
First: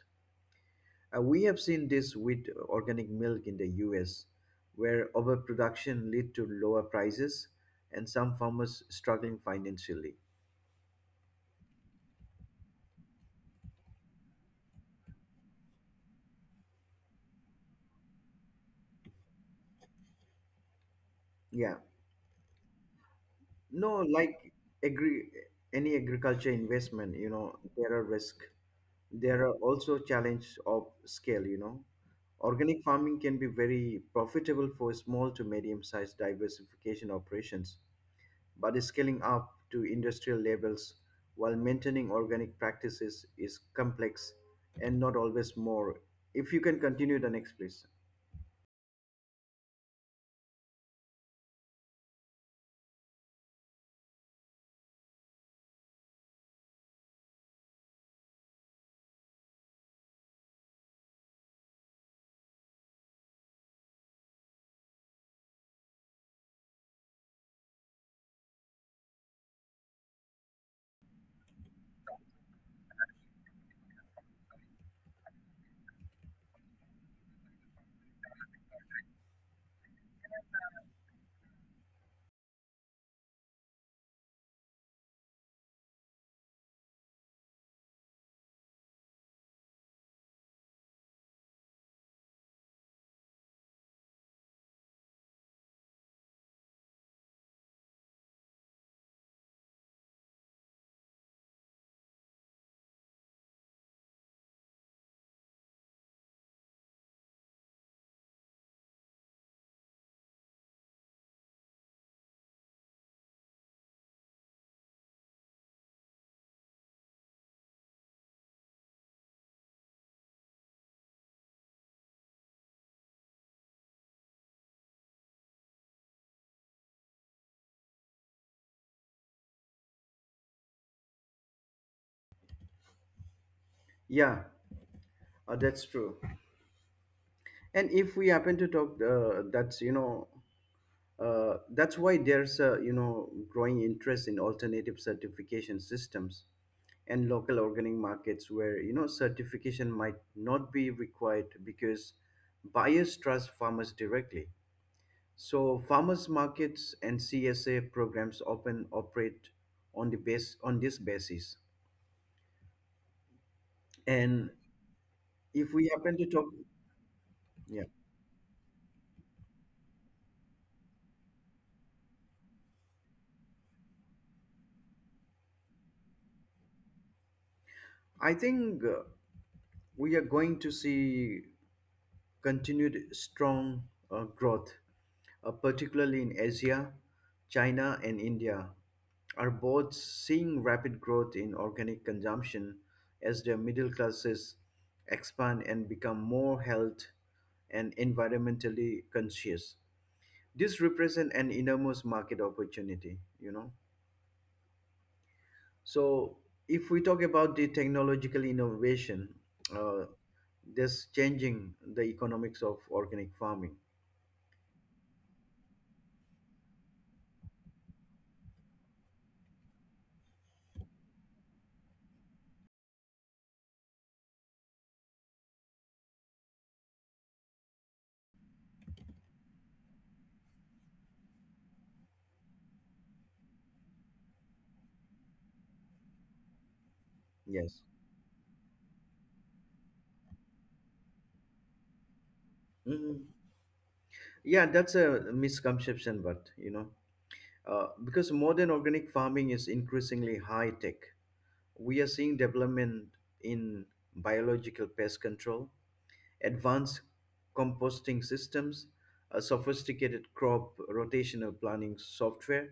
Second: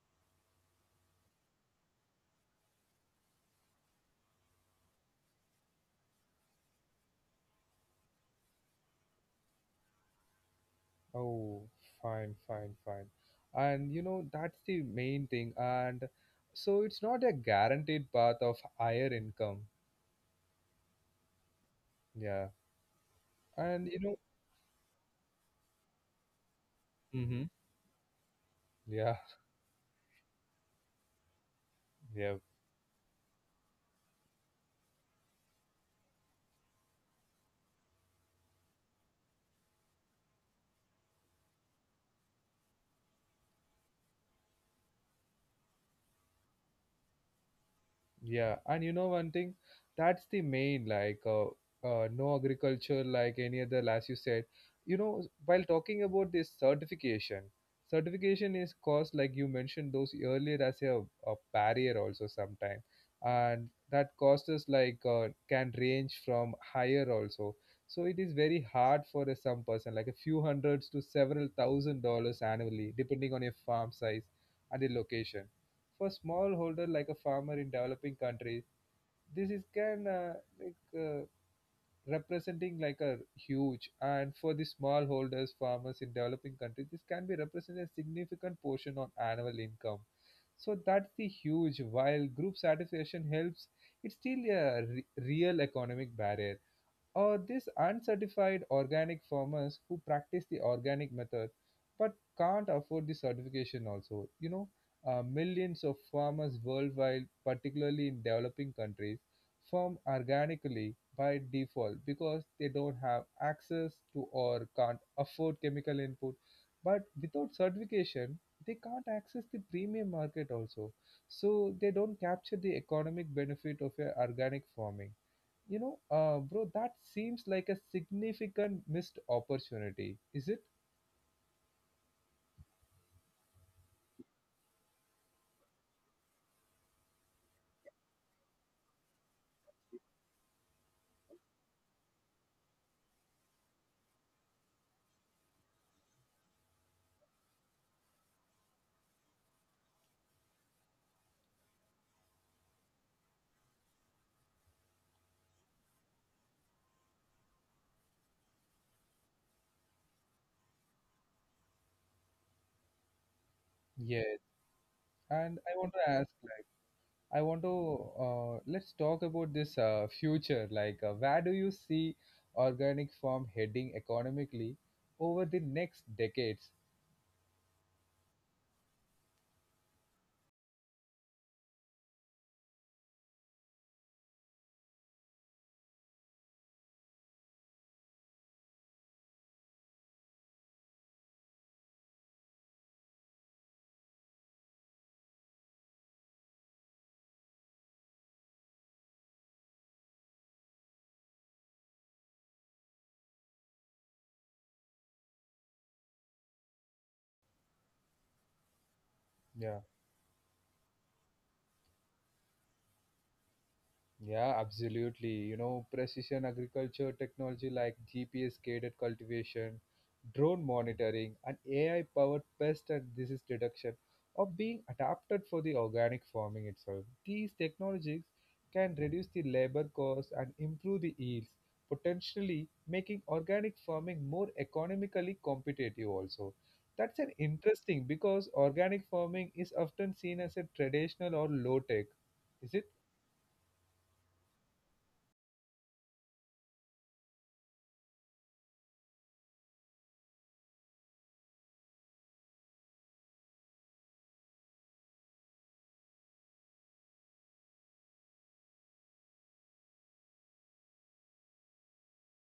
Speaker 2: We have seen this with organic milk in the US, where overproduction lead to lower prices and some farmers struggling financially.
Speaker 1: Oh, fine, fine, fine. And you know, that's the main thing, and so it's not a guaranteed path of higher income.
Speaker 2: Yeah.
Speaker 1: Yeah, and
Speaker 2: No,
Speaker 1: you know.
Speaker 2: like agri any agriculture investment,
Speaker 1: Hmm,
Speaker 2: there are risk.
Speaker 1: yeah.
Speaker 2: There are also challenge of scale,
Speaker 1: [LAUGHS] Yeah.
Speaker 2: Organic farming can be very profitable for small to medium-sized diversification operations, but scaling up to industrial levels while maintaining organic practices is complex and not always more. If you can continue the next, please.
Speaker 1: Yeah, and you know one thing, that's the main like no agriculture like any other as you said. You know, while talking about this certification, certification is caused like you mentioned those earlier as a barrier also sometime, and that causes like can range from higher also. So it is very hard for some person like a few hundreds to several $1,000s annually, depending on your farm size and the location for smallholder like a farmer in developing countries. This is can like uh, representing like a huge and for the smallholders farmers in developing countries, this can be representing a significant portion on annual income. So that's the huge, while group satisfaction helps, it's still a real economic barrier or these uncertified organic farmers who practice the organic method but can't afford the certification also. You know, millions of farmers worldwide, particularly in developing countries, farm organically by default because they don't have access to or can't afford chemical input. But without certification, they can't access the premium market also. So they don't capture the economic benefit of a organic farming, you know, bro, that seems like a significant missed opportunity, is it?
Speaker 2: Yeah, that's true. And if we happen to talk, that's, you know, that's why there's a, growing interest in alternative certification systems and local organic markets where, certification might not be required because buyers trust farmers directly. So farmers markets and CSA programs often operate on the base on this basis. And
Speaker 1: Yes. And
Speaker 2: if
Speaker 1: I
Speaker 2: we
Speaker 1: want
Speaker 2: happen
Speaker 1: to
Speaker 2: to
Speaker 1: ask,
Speaker 2: talk
Speaker 1: like, I want
Speaker 2: Yeah,
Speaker 1: to let's talk about this future. Like, where do you see organic farm heading economically over the next decades?
Speaker 2: I think we are going to see continued strong growth, particularly in Asia. China and India are both seeing rapid growth in organic consumption as their middle classes expand and become more health and environmentally conscious. This represents an enormous market opportunity, So, if we talk about the technological innovation,
Speaker 1: Yeah.
Speaker 2: uh, that's changing the economics of organic farming.
Speaker 1: Yeah, absolutely. You know, precision agriculture technology like GPS guided cultivation, drone monitoring, and AI powered pest and disease detection are being adapted for the organic farming itself. These technologies can reduce the labor costs and improve the yields, potentially making organic farming more economically competitive also. That's an
Speaker 2: Yes.
Speaker 1: interesting because organic farming is often seen as a traditional or low tech, is it?
Speaker 2: Mhm. Yeah, that's a misconception, but you know, because modern organic farming is increasingly high tech, we are seeing development in biological pest control, advanced composting systems, a sophisticated crop rotational planning software,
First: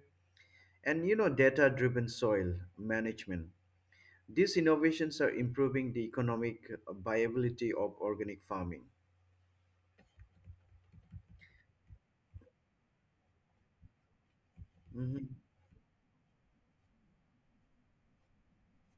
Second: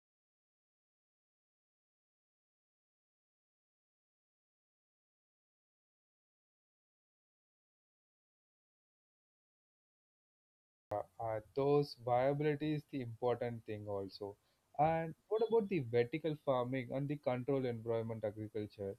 Speaker 2: and, data-driven soil management. These innovations are improving the economic viability of organic farming.
Speaker 1: Those viability is the important thing also. And
Speaker 2: Mhm.
Speaker 1: what about the vertical farming and the control environment agriculture?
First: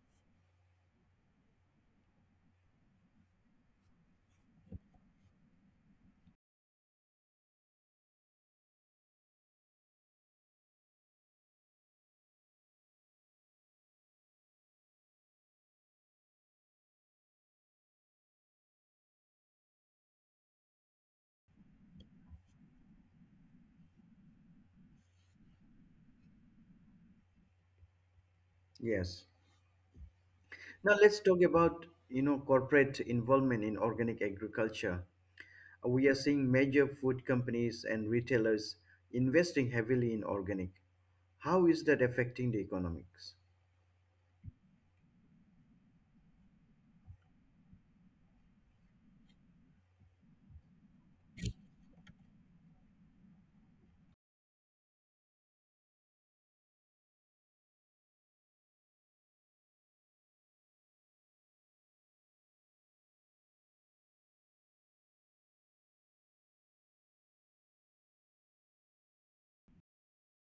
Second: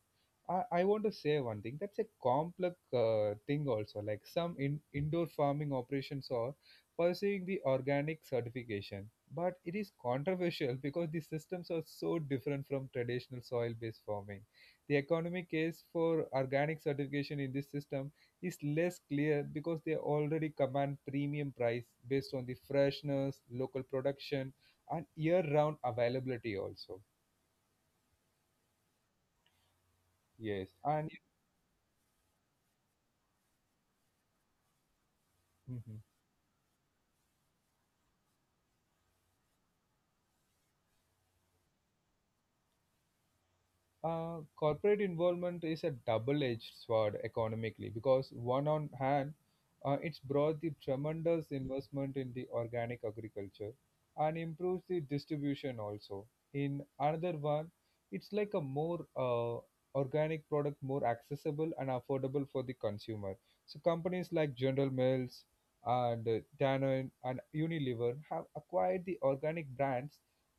Speaker 1: I want to say one thing. That's a complex thing also. Like some indoor farming operations are pursuing the organic certification, but it is controversial [LAUGHS] because the systems are so different from traditional soil-based farming. The economic case for organic certification in this system is less clear because they already command premium price based on the freshness, local production, and year-round availability also.
Speaker 2: Yes.
Speaker 1: Yes.
Speaker 2: Now
Speaker 1: And
Speaker 2: let's talk about, corporate involvement in organic agriculture.
Speaker 1: mhm.
Speaker 2: We are seeing major food companies and retailers investing heavily in organic. How is that affecting the economics?
Speaker 1: Corporate involvement is a double-edged sword economically because one on hand, it's brought the tremendous investment in the organic agriculture and improves the distribution also. In another one, it's like a more organic product more accessible and affordable for the consumer. So companies like General Mills and Danone and Unilever have acquired the organic brands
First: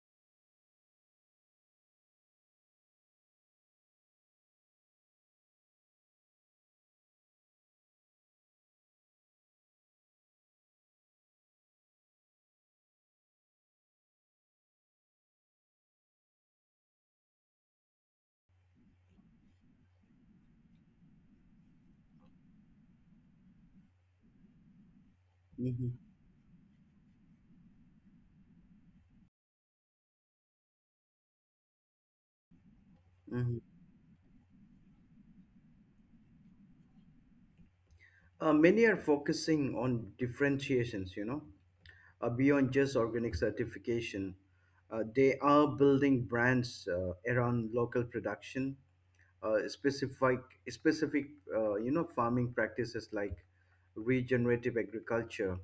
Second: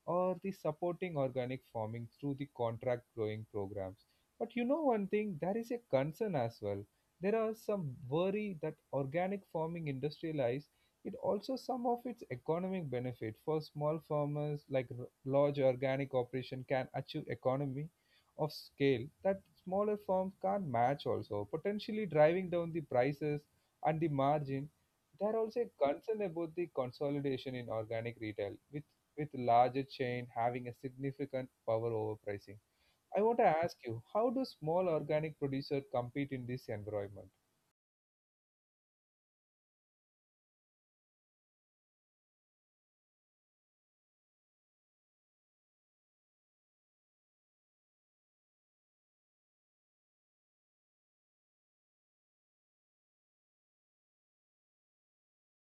Speaker 1: or the supporting organic farming through the contract growing programs. But you know one thing, there is a concern as well. There are some worry that organic farming industrialized it also some of its economic benefit for small farmers, like large organic operation can achieve economy of scale that smaller firms can't match also, potentially driving down the prices and the margin. There are also a
Speaker 2: Mhm.
Speaker 1: concern about the consolidation in organic retail with larger chain having a significant power over pricing. I want to
Speaker 2: Mhm.
Speaker 1: ask you, how do small organic producers compete in this environment?
Speaker 2: Many are focusing on differentiations, beyond just organic certification. They are building brands around local production, uh, specific, specific, farming practices like regenerative agriculture,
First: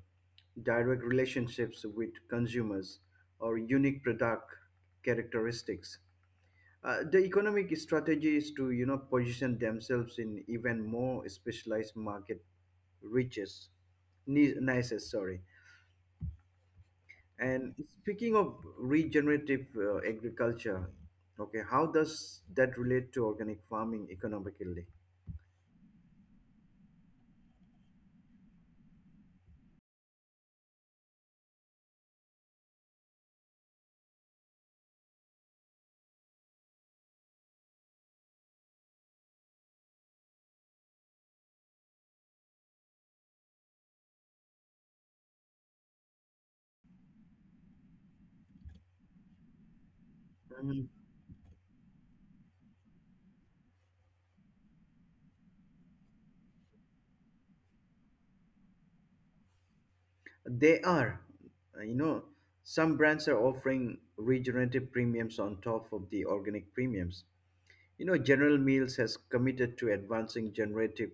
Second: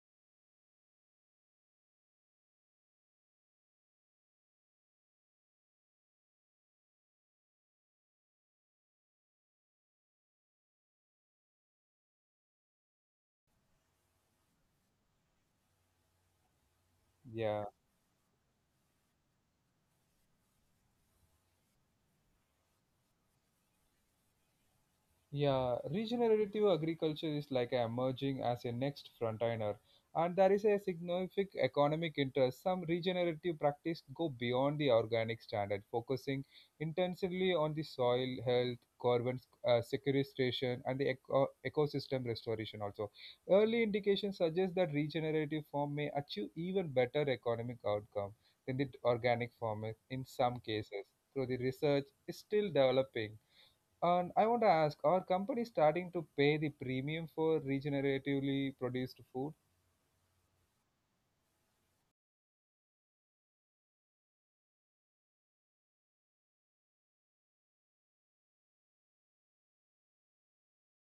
Speaker 2: direct relationships with consumers, or unique product characteristics. The economic strategy is to, position themselves in even more specialized market reaches. Nices, sorry.
Speaker 1: Yeah.
Speaker 2: And speaking of regenerative agriculture, okay, how does that relate to organic farming economically?
Speaker 1: Yeah, regenerative agriculture is like emerging as a next frontliner, and there is a significant economic interest. Some regenerative practices go beyond the organic standard, focusing intensively on the soil health, carbon sequestration, and the ecosystem restoration. Also, early indications suggest that regenerative form may achieve even better economic outcome than the organic form in some cases. Though the research is still developing. And I want to ask, are companies starting to pay the premium for regeneratively produced food?
Speaker 2: They are, uh, you know, some brands are offering regenerative premiums on top of the organic premiums. General Mills has committed to advancing generative,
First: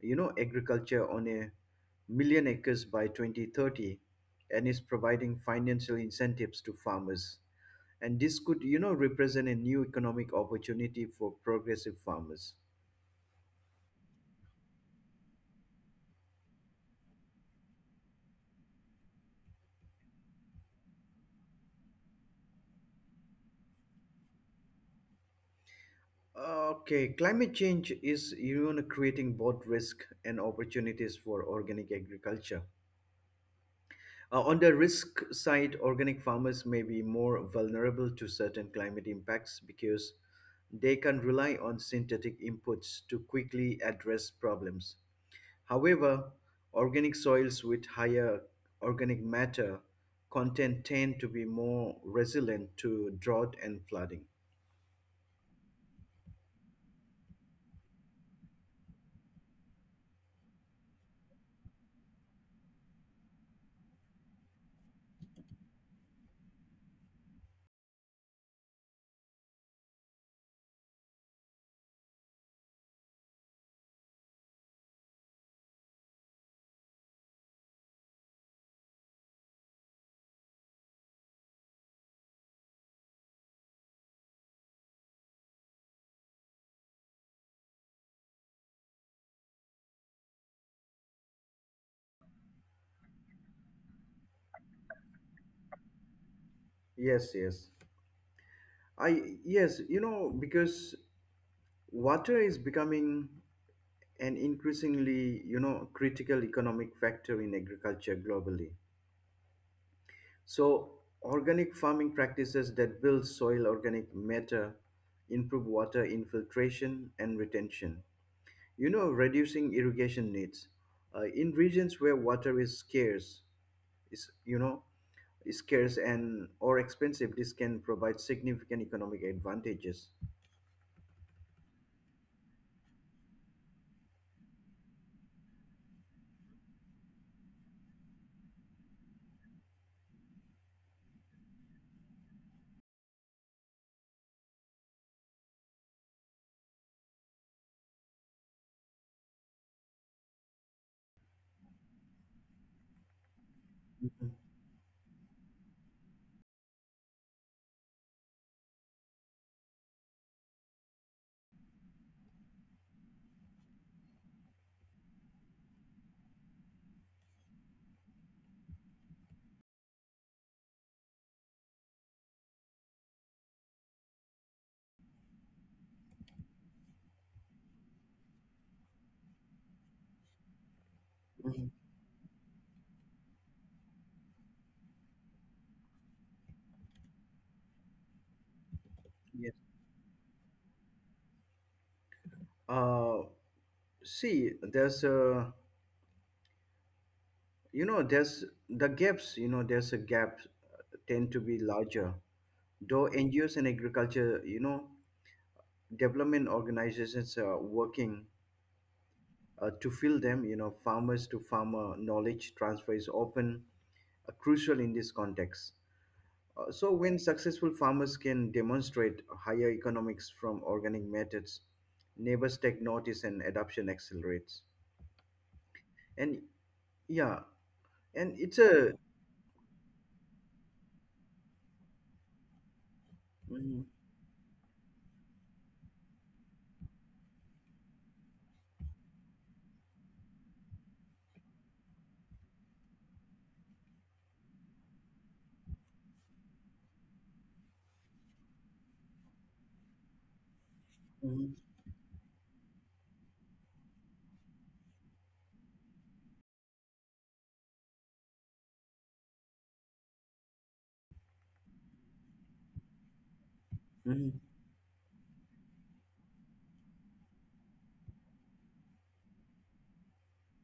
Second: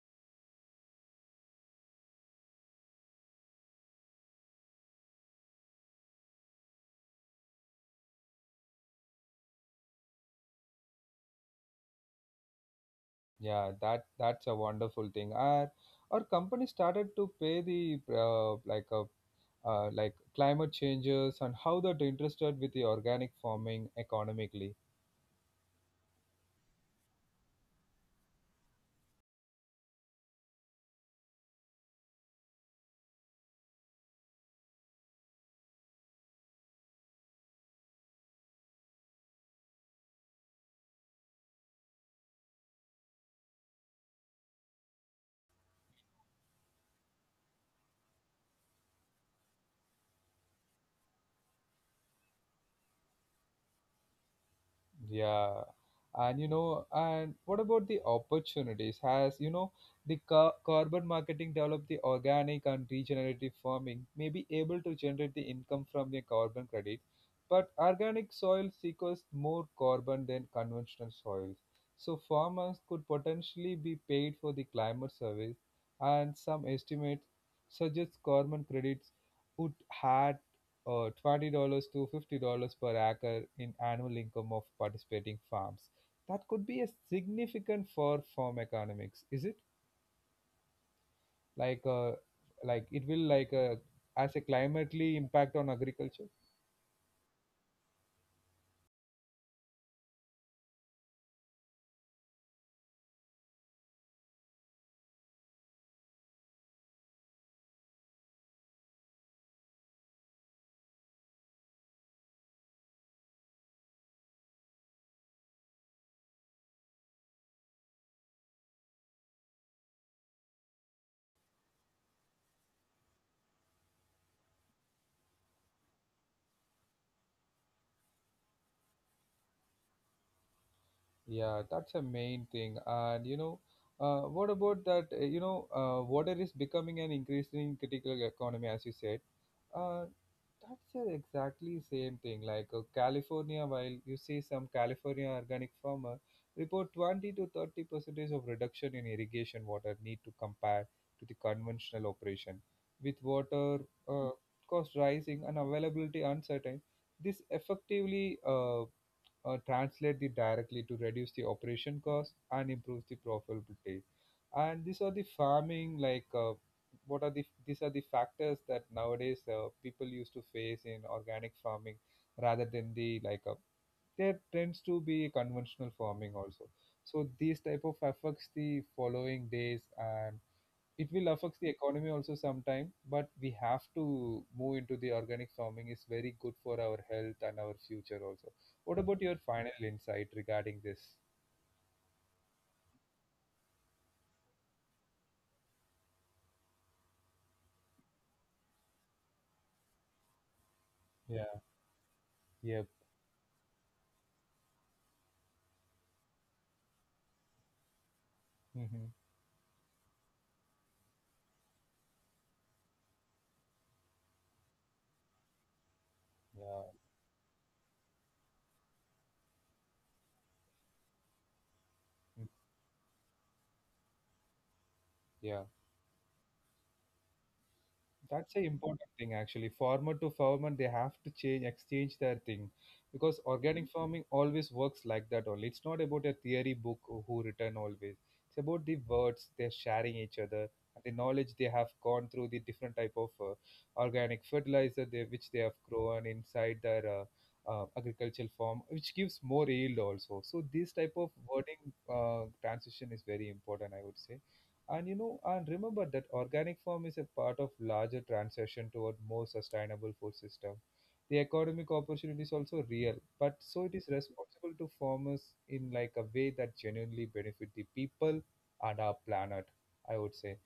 Speaker 2: agriculture on a million acres by 2030 and is providing financial incentives to farmers. And this could, represent a new economic opportunity for progressive farmers.
Speaker 1: Yeah, that's a wonderful thing. Are companies started to pay the like a like climate changes and how that interested with the organic farming economically?
Speaker 2: Okay, climate change is, creating both risk and opportunities for organic agriculture. On the risk side, organic farmers may be more vulnerable to certain climate impacts because they can rely on synthetic inputs to quickly address problems. However, organic soils with higher organic matter content tend to be more resilient to drought and flooding.
Speaker 1: Yeah, and you know, and what about the opportunities? Has you know the carbon marketing developed the organic and regenerative farming may be able to generate the income from the carbon credit, but organic soil sequesters more carbon than conventional soils. So farmers could potentially be paid for the climate service, and some estimates suggest carbon credits would add $20 to $50 per acre in annual income of participating farms. That could be a significant for farm economics, is it? Like, uh, like it will like as a climately impact on agriculture.
Speaker 2: Yes, yes. I yes, you know, Because water is becoming an increasingly, critical economic factor in agriculture globally. So, organic farming practices that build soil organic matter improve water infiltration and retention, reducing irrigation needs. In regions where water is scarce, is you know, is scarce and or expensive, this can provide significant economic advantages.
Speaker 1: Yeah, that's a main thing. And you know, what about that? You know, water is becoming an increasingly critical economy, as you said. Uh, That's the exactly same thing. Like California, while you see some California organic farmer report 20 to 30 percentage of reduction in irrigation water need to compare to the conventional operation. With water uh,
Speaker 2: Mhm,
Speaker 1: cost rising and availability uncertain, this effectively translate it directly to reduce the operation cost and improve the profitability. And these are the farming like what are the these are the factors that nowadays people used to face in organic farming rather than the like there tends to be conventional farming also. So these type of affects the following days, and it will affect
Speaker 2: mhm.
Speaker 1: the economy also sometime, but we have to move into the organic farming is very good for our health and our future also. What about your
Speaker 2: Yeah.
Speaker 1: final insight regarding this?
Speaker 2: Uh, See, there's the gaps. You know, there's a gap Tend to
Speaker 1: Yeah.
Speaker 2: be larger.
Speaker 1: Yeah.
Speaker 2: Though NGOs and agriculture, development organizations are working
Speaker 1: Hmm.
Speaker 2: to fill them. Farmers to farmer knowledge transfer is often crucial in this context.
Speaker 1: Yeah.
Speaker 2: So, when successful farmers can demonstrate higher economics from organic methods,
Speaker 1: Mm.
Speaker 2: neighbors take notice and adoption accelerates.
Speaker 1: Yeah.
Speaker 2: And yeah, and
Speaker 1: That's
Speaker 2: it's
Speaker 1: a
Speaker 2: a
Speaker 1: important thing actually, farmer to farmer, they have to change exchange their thing because
Speaker 2: Mhm,
Speaker 1: organic farming always works like that only. It's not about a theory book or who written always, it's about the words they're sharing each other and the knowledge they have gone through the different type of organic fertilizer they, which they have grown inside their agricultural farm, which gives more yield also. So this type of
Speaker 2: mhm,
Speaker 1: wording transition is very important, I would say. And you know, and remember that organic farm is a part of larger transition toward more sustainable food system. The economic opportunity is also real, but so it is
Speaker 2: mhm.
Speaker 1: responsible to farmers in like a way that genuinely benefit the people and our planet, I would say.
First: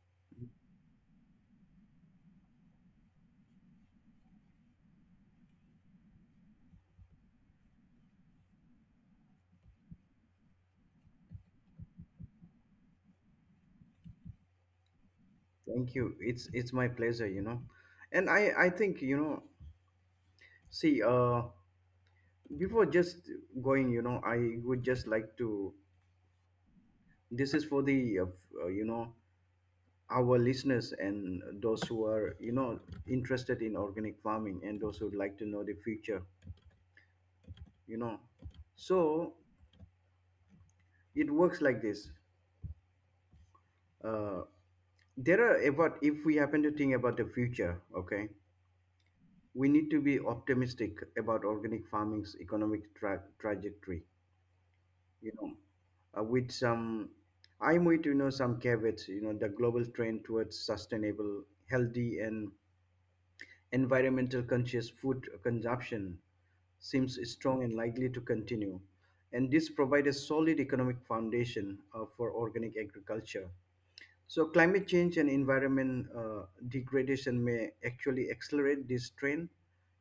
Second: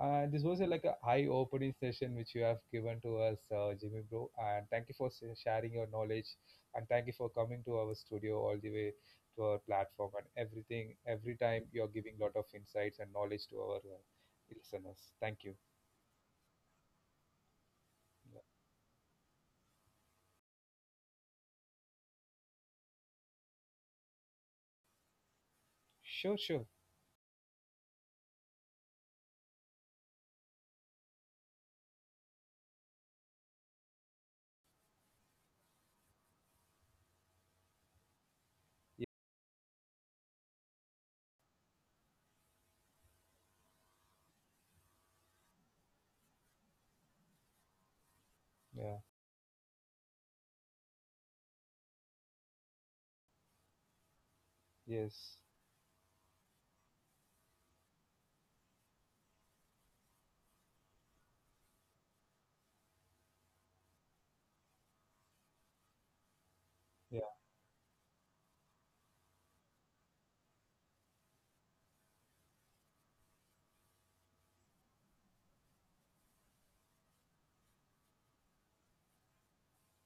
Speaker 1: This was a, like a eye-opening session which you have given to us, Jimmy bro, and thank you for sharing your knowledge and thank you for coming to our studio all the way to our platform and everything. Every time you're giving lot of insights and knowledge to our listeners. Thank you.
Speaker 2: Thank you. It's my pleasure. You know, and
Speaker 1: Yeah.
Speaker 2: I think you know. See, before just going, I would just like to,
Speaker 1: Sure, sure.
Speaker 2: this is for the f- you know our listeners and those who are, interested in organic farming, and those who would like to know the future, you know so it works like this. Uh, there are about If we happen to think about the future, okay,
Speaker 1: Yeah.
Speaker 2: we need to be optimistic about organic farming's economic trajectory, you
Speaker 1: Yes.
Speaker 2: know, with some, I'm with you know some caveats. The global trend towards sustainable, healthy, and environmental conscious food consumption seems
Speaker 1: Yeah.
Speaker 2: strong and likely to continue. And this provides a solid economic foundation for organic agriculture. So, climate change and environment degradation may actually accelerate this trend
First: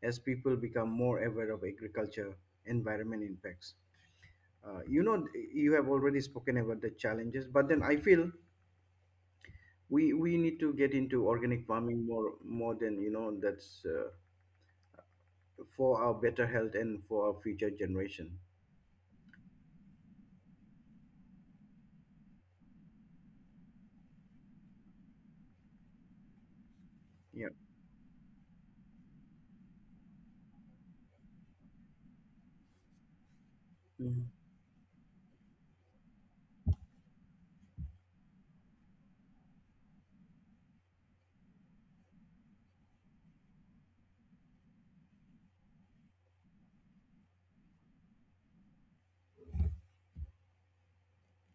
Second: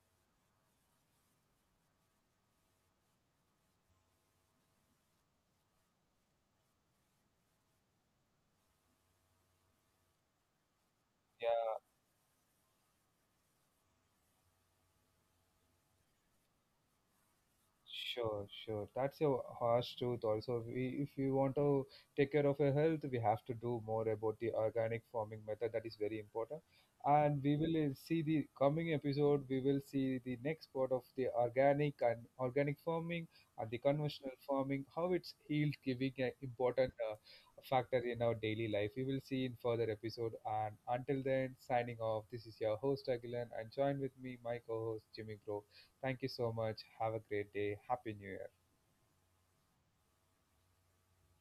Speaker 2: as people become more aware of agriculture environment impacts. uh, you know you have already spoken about the challenges, but then I feel we need to get into organic
Speaker 1: Yeah.
Speaker 2: farming more than, that's for our better health and for our future generation.
Speaker 1: Sure, sure. That's a harsh truth. Also, we, if we want to take care of our health, we have to do more about the organic farming method. That is very important. And
Speaker 2: Yeah.
Speaker 1: we will see the coming episode. We will see the next part of the organic and organic farming and the conventional
Speaker 2: Mm-hmm.
Speaker 1: farming. How it's healed, giving an important factor in our daily life. We will see in further episode. And until then, signing off. This is your host Agilan, and join with me, my co-host Jimmy Bro. Thank you so much. Have a great day. Happy New Year.